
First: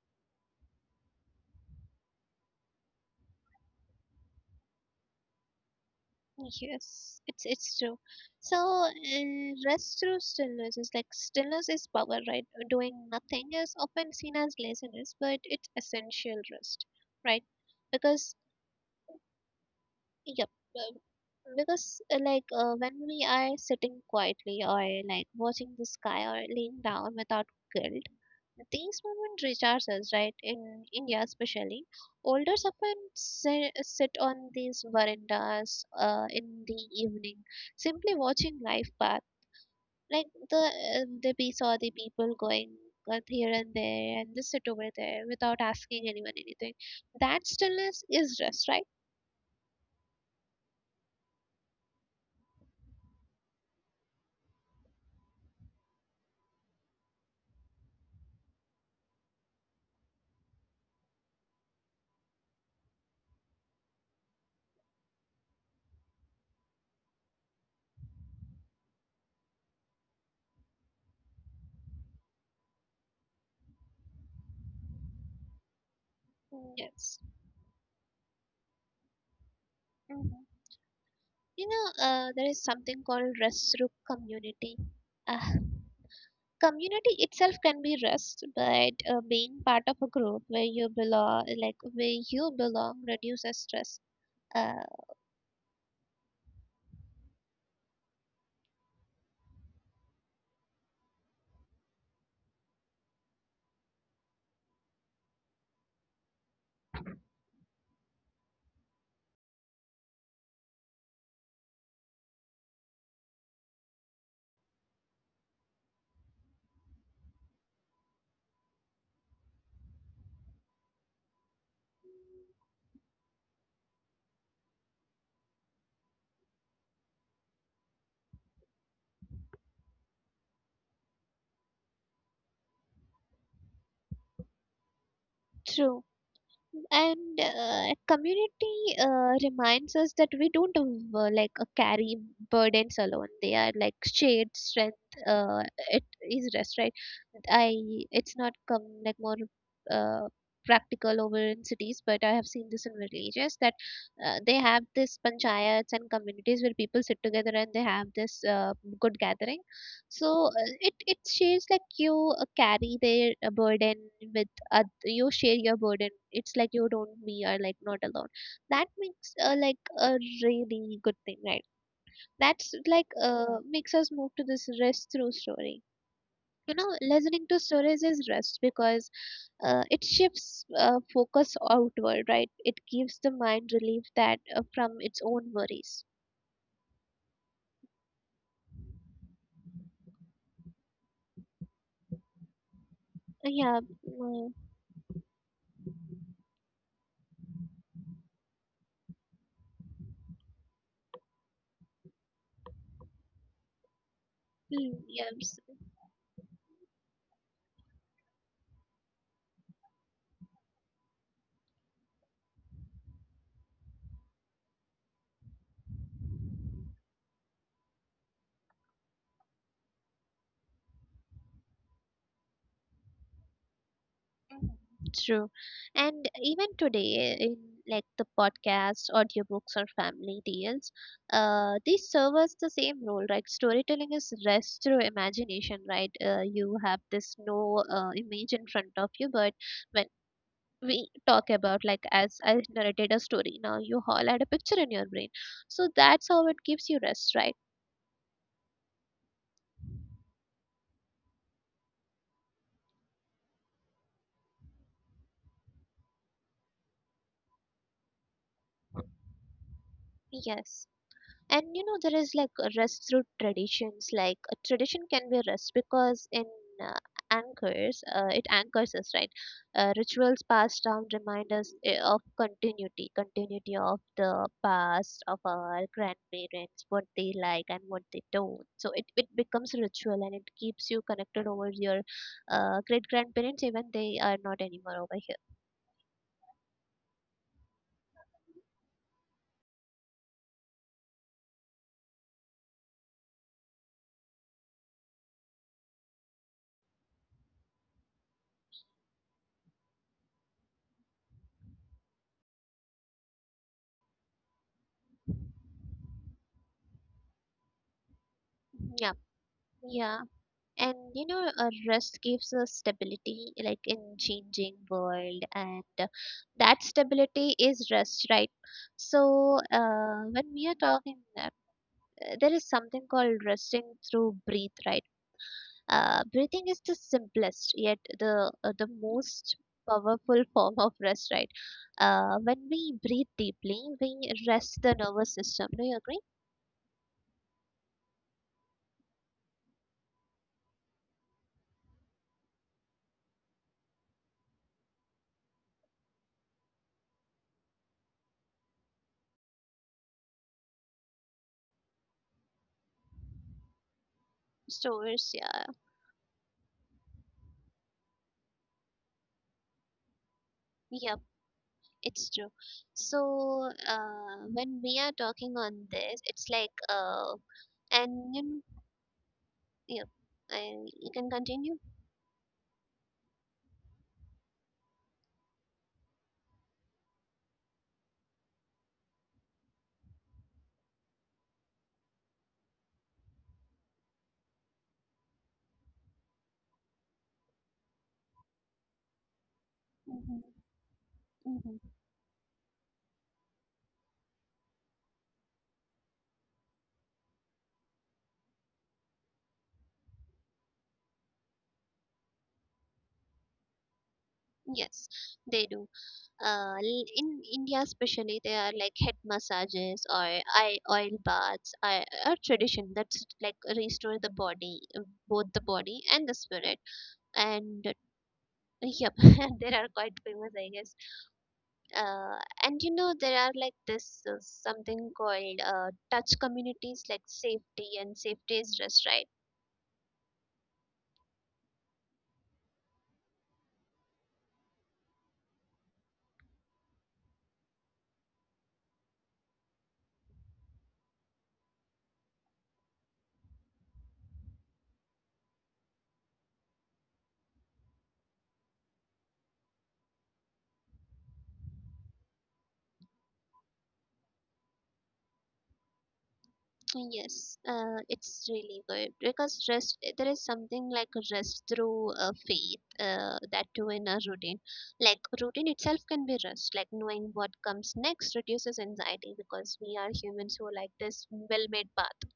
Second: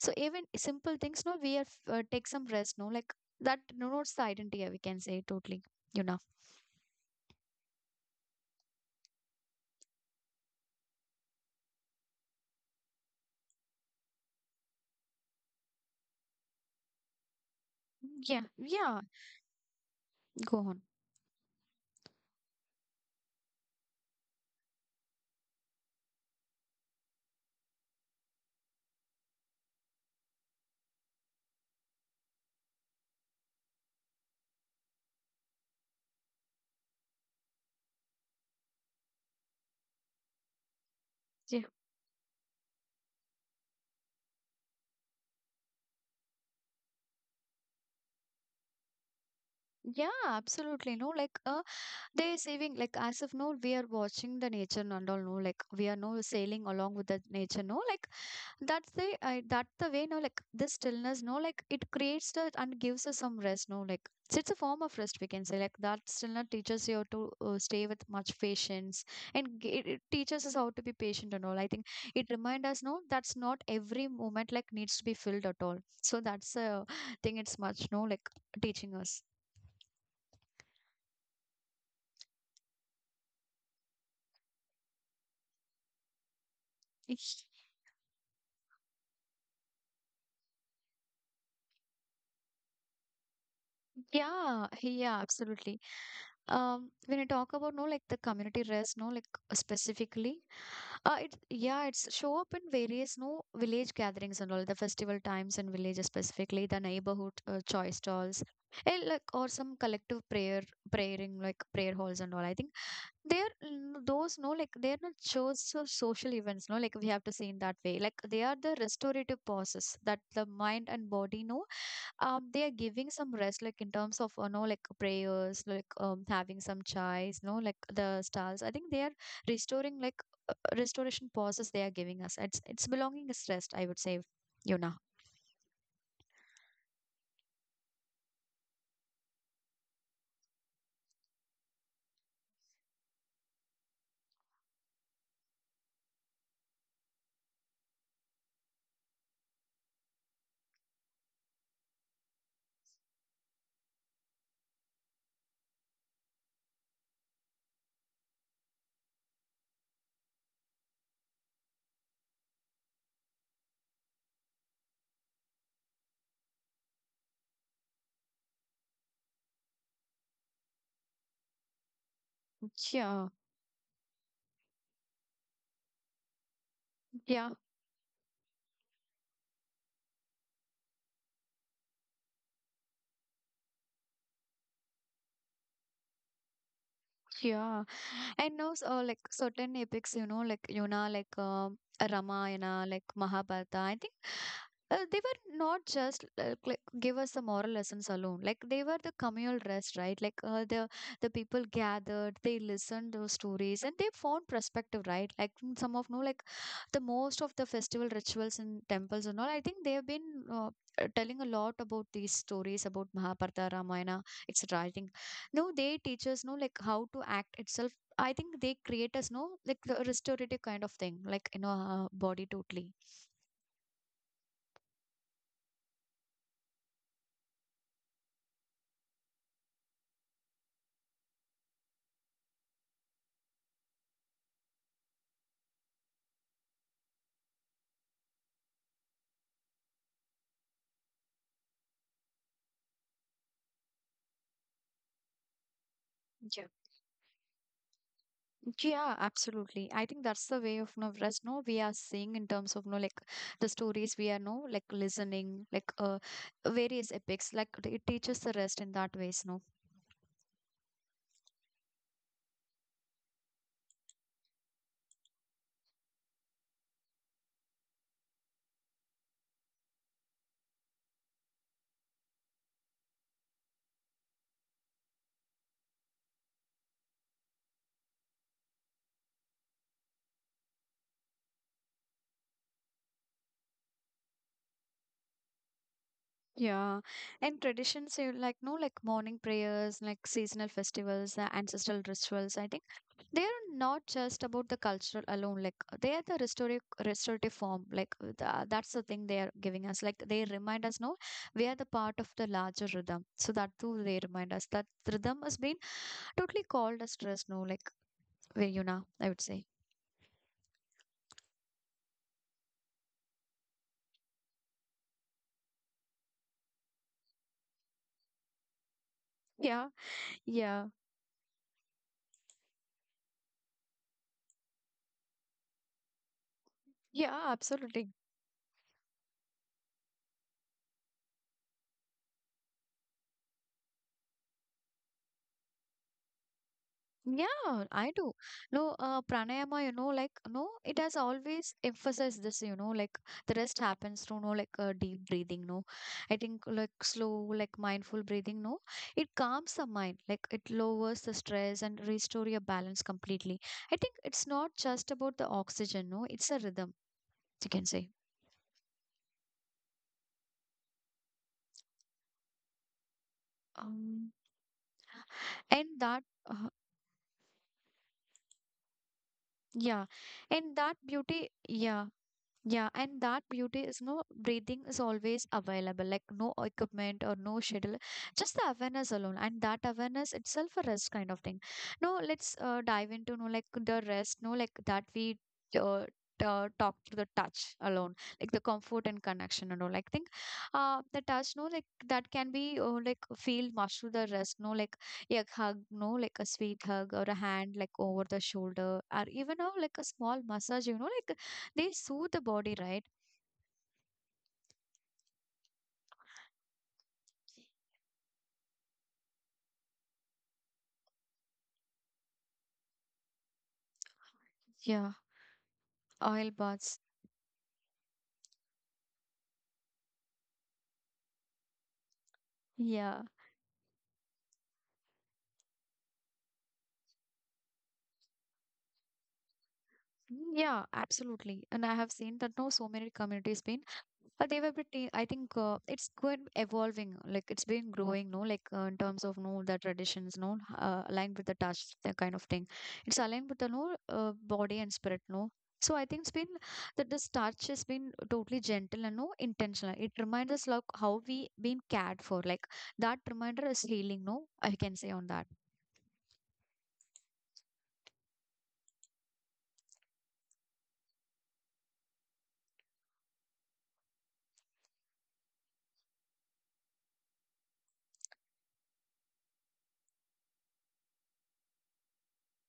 B: so even simple things no, we are f- uh, take some rest no like that denotes the identity, uh, we can say totally, you know.
A: Yes, it's it's true. So uh, rest through stillness is like stillness is power, right? Doing nothing is often seen as laziness, but it's essential rest, right? Because,
B: Yeah, yeah,
A: yep,
B: go on.
A: um, because uh, like uh, when we are sitting quietly or like watching the sky or laying down without guilt, these moments recharge us, right? In India especially, older women si- sit on these verandas uh, in the evening, simply watching life path. Like the uh, the we
B: Yeah,
A: saw the people going uh, here and there and just sit over there without asking anyone anything. That stillness is rest, right?
B: yeah, absolutely. No, like uh, they're saving like as of now we are watching the nature and all. No, like we are no sailing along with the nature. No, like that's the I that's the way no like this stillness no like it creates the and gives us some rest no like, so it's a form of rest we can say, like that stillness teaches you to uh, stay with much patience and g- it, it teaches us how to be patient and all I think it reminds us no that's not every moment like needs to be filled at all, so that's
A: Mm,
B: a
A: yes.
B: thing it's much no like teaching us.
A: Mhm. You know, uh, there is something called rest Rasruk community. Uh, community itself can be rest, but uh, being part of a group where you belong, like where you belong, reduces stress.
B: Yeah,
A: Uh,
B: yeah, absolutely. um when I talk about no like the community rest no like specifically uh it, yeah, it's show up in various no village gatherings and all the festival times in villages, specifically the neighborhood uh, choice stalls and like or some collective prayer praying like prayer halls and all I think they're mm, those no like they're not shows of social events no like we have to see in that way, like they are the restorative pauses that the mind and body no, um they are giving some rest like in terms of you know like prayers, like um having some chais, you know, like the stars, I think they are restoring like uh, restoration pauses they are giving us, it's it's belonging is rest, I would say. Yuna.
A: true. And uh, community uh, reminds us that we don't uh, like uh, carry burdens alone. They are like shared strength. Uh, it is rest, right? I it's not come like more uh, practical over in cities, but I have seen this in villages that uh, they have this panchayats and communities where people sit together and they have this uh, good gathering. So uh, it it shares like you uh, carry their uh, burden with uh, you share your burden. It's like you don't me are like not alone. That makes uh, like a really good thing, right? That's like
B: Yeah,
A: uh, makes us move to this rest through story. You know
B: yeah,
A: listening to stories is rest because uh, it shifts uh, focus outward, right? It gives the mind relief that uh, from its own worries.
B: yeah. And now, so, like certain epics, you know, like Yuna, like um Ramayana, like Mahabharata.
A: Yeah.
B: I think
A: Uh,
B: uh, they were not just uh, like give us the moral lessons alone. Like they were the communal rest, right? Like uh, the the people gathered, they listened those stories, and they found perspective,
A: yeah, mm,
B: right? Like mm, some
A: yeah.
B: of no, like the most of the festival rituals in temples and all. I think they have been. Uh, uh, telling a lot about these stories about Mahabharata, Ramayana, etc. I think no they teach us no like how to act itself. I think they create us no like the restorative kind of thing, like you know, our body totally.
A: Mhm. True. And even today, in like the podcasts, audiobooks, or family deals, uh, these serve us the same role, right? Storytelling is rest through imagination, right? Uh, you have this no uh, image in front of you, but when we talk about like as I narrated a story now, you all had a picture in your brain. So that's
B: Yeah,
A: how it gives you rest, right?
B: yeah, absolutely. I think that's the way of no rest. No, we are seeing in terms of no like the stories we are no like listening like uh various epics, like it teaches the rest in that ways. No,
A: Yes. and you know there is like a rest through traditions. Like a tradition can be a rest because in uh, anchors, uh, it anchors us, right? Uh, rituals passed down remind us, eh, of continuity, continuity of the past, of our grandparents, what they like and what they don't. So it, it becomes a ritual and it keeps you connected over your uh, great grandparents, even they are not anymore over here.
B: yeah, and traditions you like no like morning prayers, like seasonal festivals, the ancestral rituals. I think they are not just about the cultural alone like they are the restorative restorative form, like uh, tha- that's the thing they are giving us, like they remind us no we are the part of the larger rhythm, so that too they remind us that rhythm has been totally called as stress no like where you know
A: Yeah.
B: I would say.
A: Yeah and you know, a rest gives us stability like in changing world, and uh, that stability is rest, right?
B: Yeah,
A: So uh,
B: yeah,
A: when we are talking, uh, there is something called resting through breathe, right? Uh, breathing
B: yeah,
A: is the
B: absolutely.
A: simplest, yet the uh, the most powerful form of rest, right? Uh, when we breathe deeply, we rest the nervous system. Do you agree?
B: Yeah, I do. No, uh, pranayama, you know, like, no, it has always emphasized this, you know, like the rest happens through, no, like uh, deep breathing, no. I think like slow, like mindful breathing, no. It calms the mind, like it lowers the stress and restore your balance completely. I think it's not just about the
A: Stores.
B: oxygen,
A: Yeah.
B: no, it's a rhythm, you can say.
A: Yeah. It's true. So
B: Um,
A: uh, when we are
B: and
A: talking
B: that,
A: on this,
B: uh,
A: it's like uh, and you know,
B: yeah,
A: yeah,
B: and that
A: I,
B: beauty,
A: you can
B: yeah.
A: continue.
B: Yeah, and that beauty is no breathing is always available, like no equipment or no schedule, just the awareness alone. And that awareness itself a rest kind of thing. No, let's uh, dive into no like the rest, no like that we uh, uh, talk to the touch alone, like the comfort and connection and all. Like think,
A: Hmm.
B: uh, the touch, no like
A: Hmm.
B: that can be uh, like feel much to the rest, no like a hug, no like a sweet hug or a hand like over the shoulder or even uh, like a small massage, you know like they soothe the body, right?
A: Yes, they do. Uh, l- in India especially, there are like head massages or eye oil baths are a tradition that's like restore
B: Yeah,
A: the body, uh, both
B: oil
A: the
B: baths.
A: body and the spirit. And uh, Yep, there are quite famous, I guess.
B: Yeah.
A: uh, and you know, there are like this uh, something called uh, touch communities like safety, and safety is rest, right?
B: Yeah, absolutely. And I have seen that now so many communities been uh, they were pretty, I think uh, it's good evolving, like it's been growing, no, like uh, in terms of no the traditions, no, uh, aligned with the touch, that kind of thing. It's aligned with the no uh, body and spirit, no. So I think it's been that this touch has been totally gentle and no intentional. It reminds us like how we been cared for, like that reminder is healing, no, I can say on that.
A: Yes, uh, it's really good because rest, there is something like rest through uh, faith, uh, that too in a routine. Like routine itself can be rest, like knowing what comes next reduces anxiety, because we are humans who like this well made path,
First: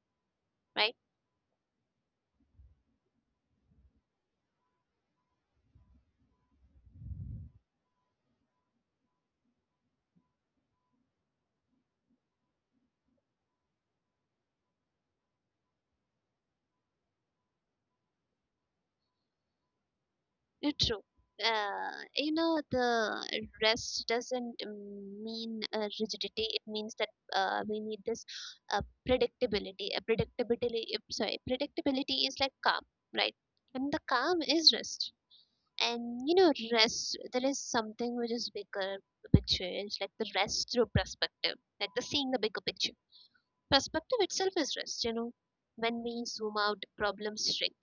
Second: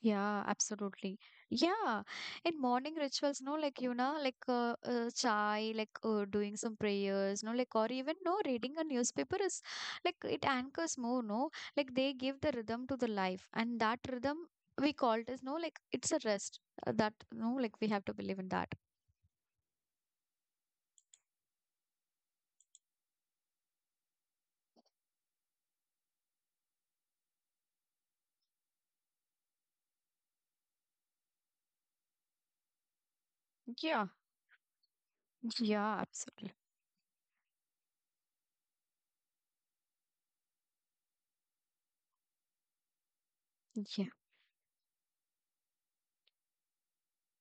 B: Yeah,
A: right?
B: absolutely. Yeah, in morning rituals, no, like you know, like uh, uh, chai, like uh, doing some prayers, no, like or even no reading a newspaper is like it anchors more, no, like they give the rhythm to the life, and that rhythm we call it as no, like it's a rest uh, that no, like we have to believe in that.
A: Uh, true. Uh, you know, the rest doesn't mm, mean uh, rigidity. It means that uh, we need this uh, predictability. A predictability, uh, sorry, predictability is like calm, right? And the calm
B: Yeah,
A: is rest. And you
B: yeah,
A: know,
B: absolutely.
A: rest. There is something which is bigger picture. It's like the rest through perspective, like the seeing the bigger picture. Perspective
B: Yeah.
A: itself is rest. You know, when we zoom out, problems shrink.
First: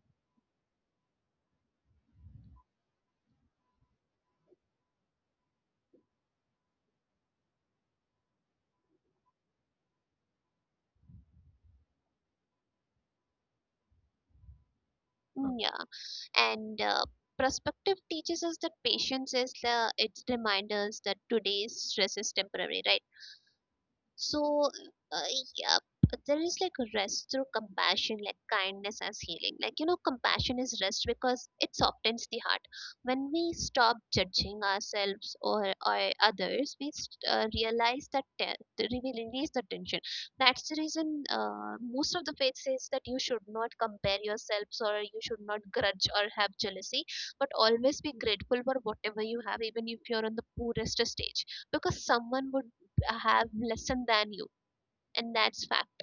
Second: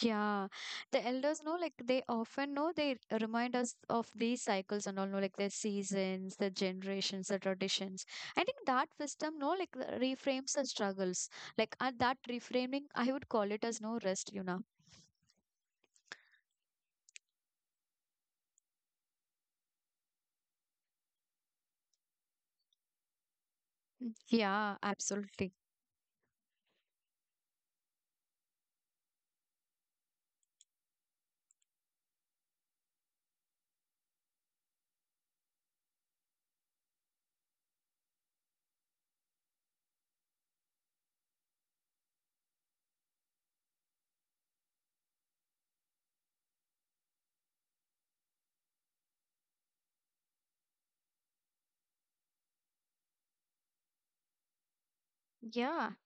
B: Yeah, the elders know like they often know they remind us of these cycles and all know like the seasons, the generations, the traditions. I think that wisdom no like uh, reframes the struggles. Like uh, that reframing, I would call it as no rest, you know.
A: Mm, Yeah, and uh, perspective teaches us that patience is the its reminders that today's stress is temporary, right?
B: Mm,
A: So,
B: yeah,
A: uh,
B: absolutely.
A: yeah, but there is like rest through compassion, like kindness as healing. Like, you know, compassion is rest because it softens the heart. When we stop judging ourselves or, or others, we st- uh, realize that te- that we will release the tension. That's the reason uh, most of the faith says that you should not compare yourselves or you should not grudge or have jealousy, but always be grateful for whatever you have, even if you're on the poorest stage, because someone would have lesser than you, and that's
B: Yeah.
A: fact.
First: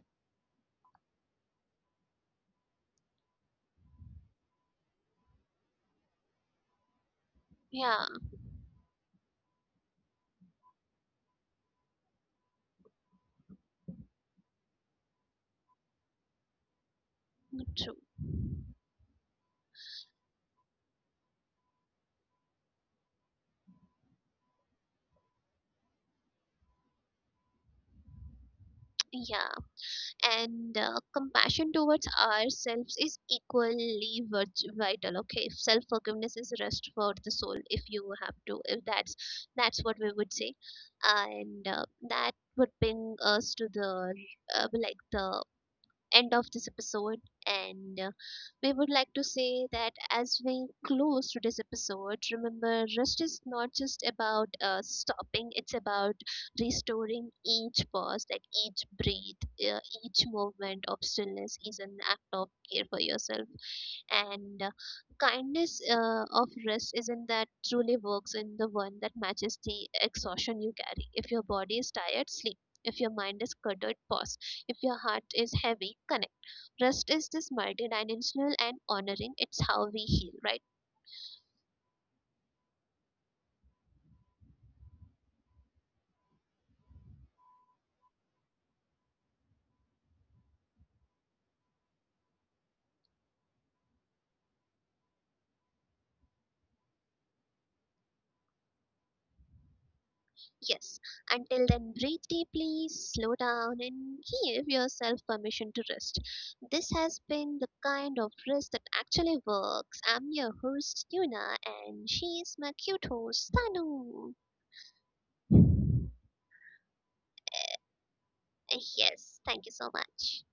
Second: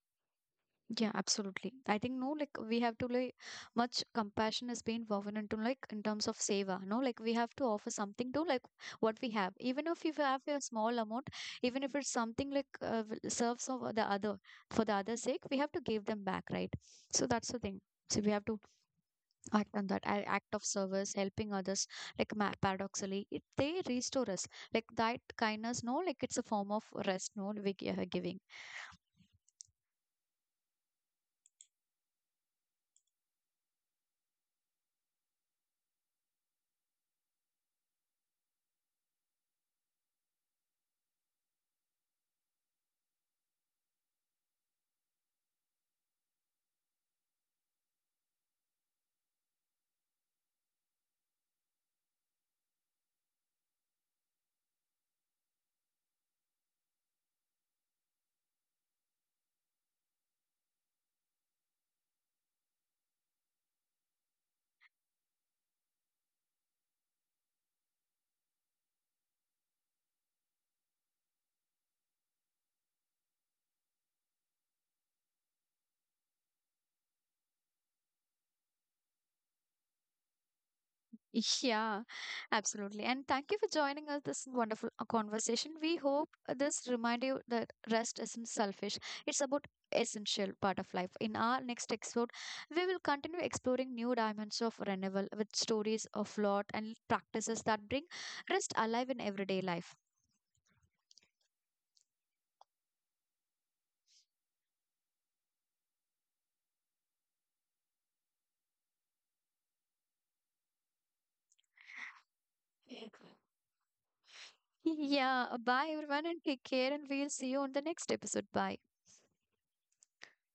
B: Yeah, absolutely. I think no, like we have to like much compassion has been woven into like in terms of seva. No, like we have to offer
A: Yeah,
B: something to like what we have, even if you have a small amount, even if it's something like uh, w- serves of the other for the other's sake, we have to give them back, right? So that's the thing.
A: true.
B: So we have to act on that a- act of service, helping others. Like ma- paradoxically, it they restore us. Like that kindness, no, like it's a form of rest. No, we gi- uh, giving.
A: Yeah, and uh, compassion towards ourselves is equally vit- vital. Okay, self forgiveness is rest for the soul. If you have to, if that's that's what we would say, and uh, that would bring us to the uh, like the end of this episode. And uh, We would like to say that as we close today's episode, remember rest is not just about uh, stopping, it's about restoring. Each pause, like each breath, uh, each movement of stillness is an act of care for yourself, and uh, kindness uh, of rest isn't that truly works in the one that matches the exhaustion you carry. If your body is tired, sleep. If your mind is cluttered, pause. If your heart is heavy, connect. Rest is this multidimensional, and honoring it's how we heal, right?
B: Yeah, absolutely. And thank you for joining us this wonderful uh, conversation. We hope this remind you that rest isn't selfish. It's about essential part of life. In our next episode, we will continue exploring new dimensions of renewal with stories of lot and practices that bring rest alive in everyday life.
A: Yes, until then, breathe deeply, slow down, and give yourself permission to rest. This has been the kind of rest that actually works. I'm your host, Yuna, and she's my cute host, Tanu.
B: Yeah, bye everyone and take care and we'll see you on the next episode. Bye.
A: Yes, thank you so much.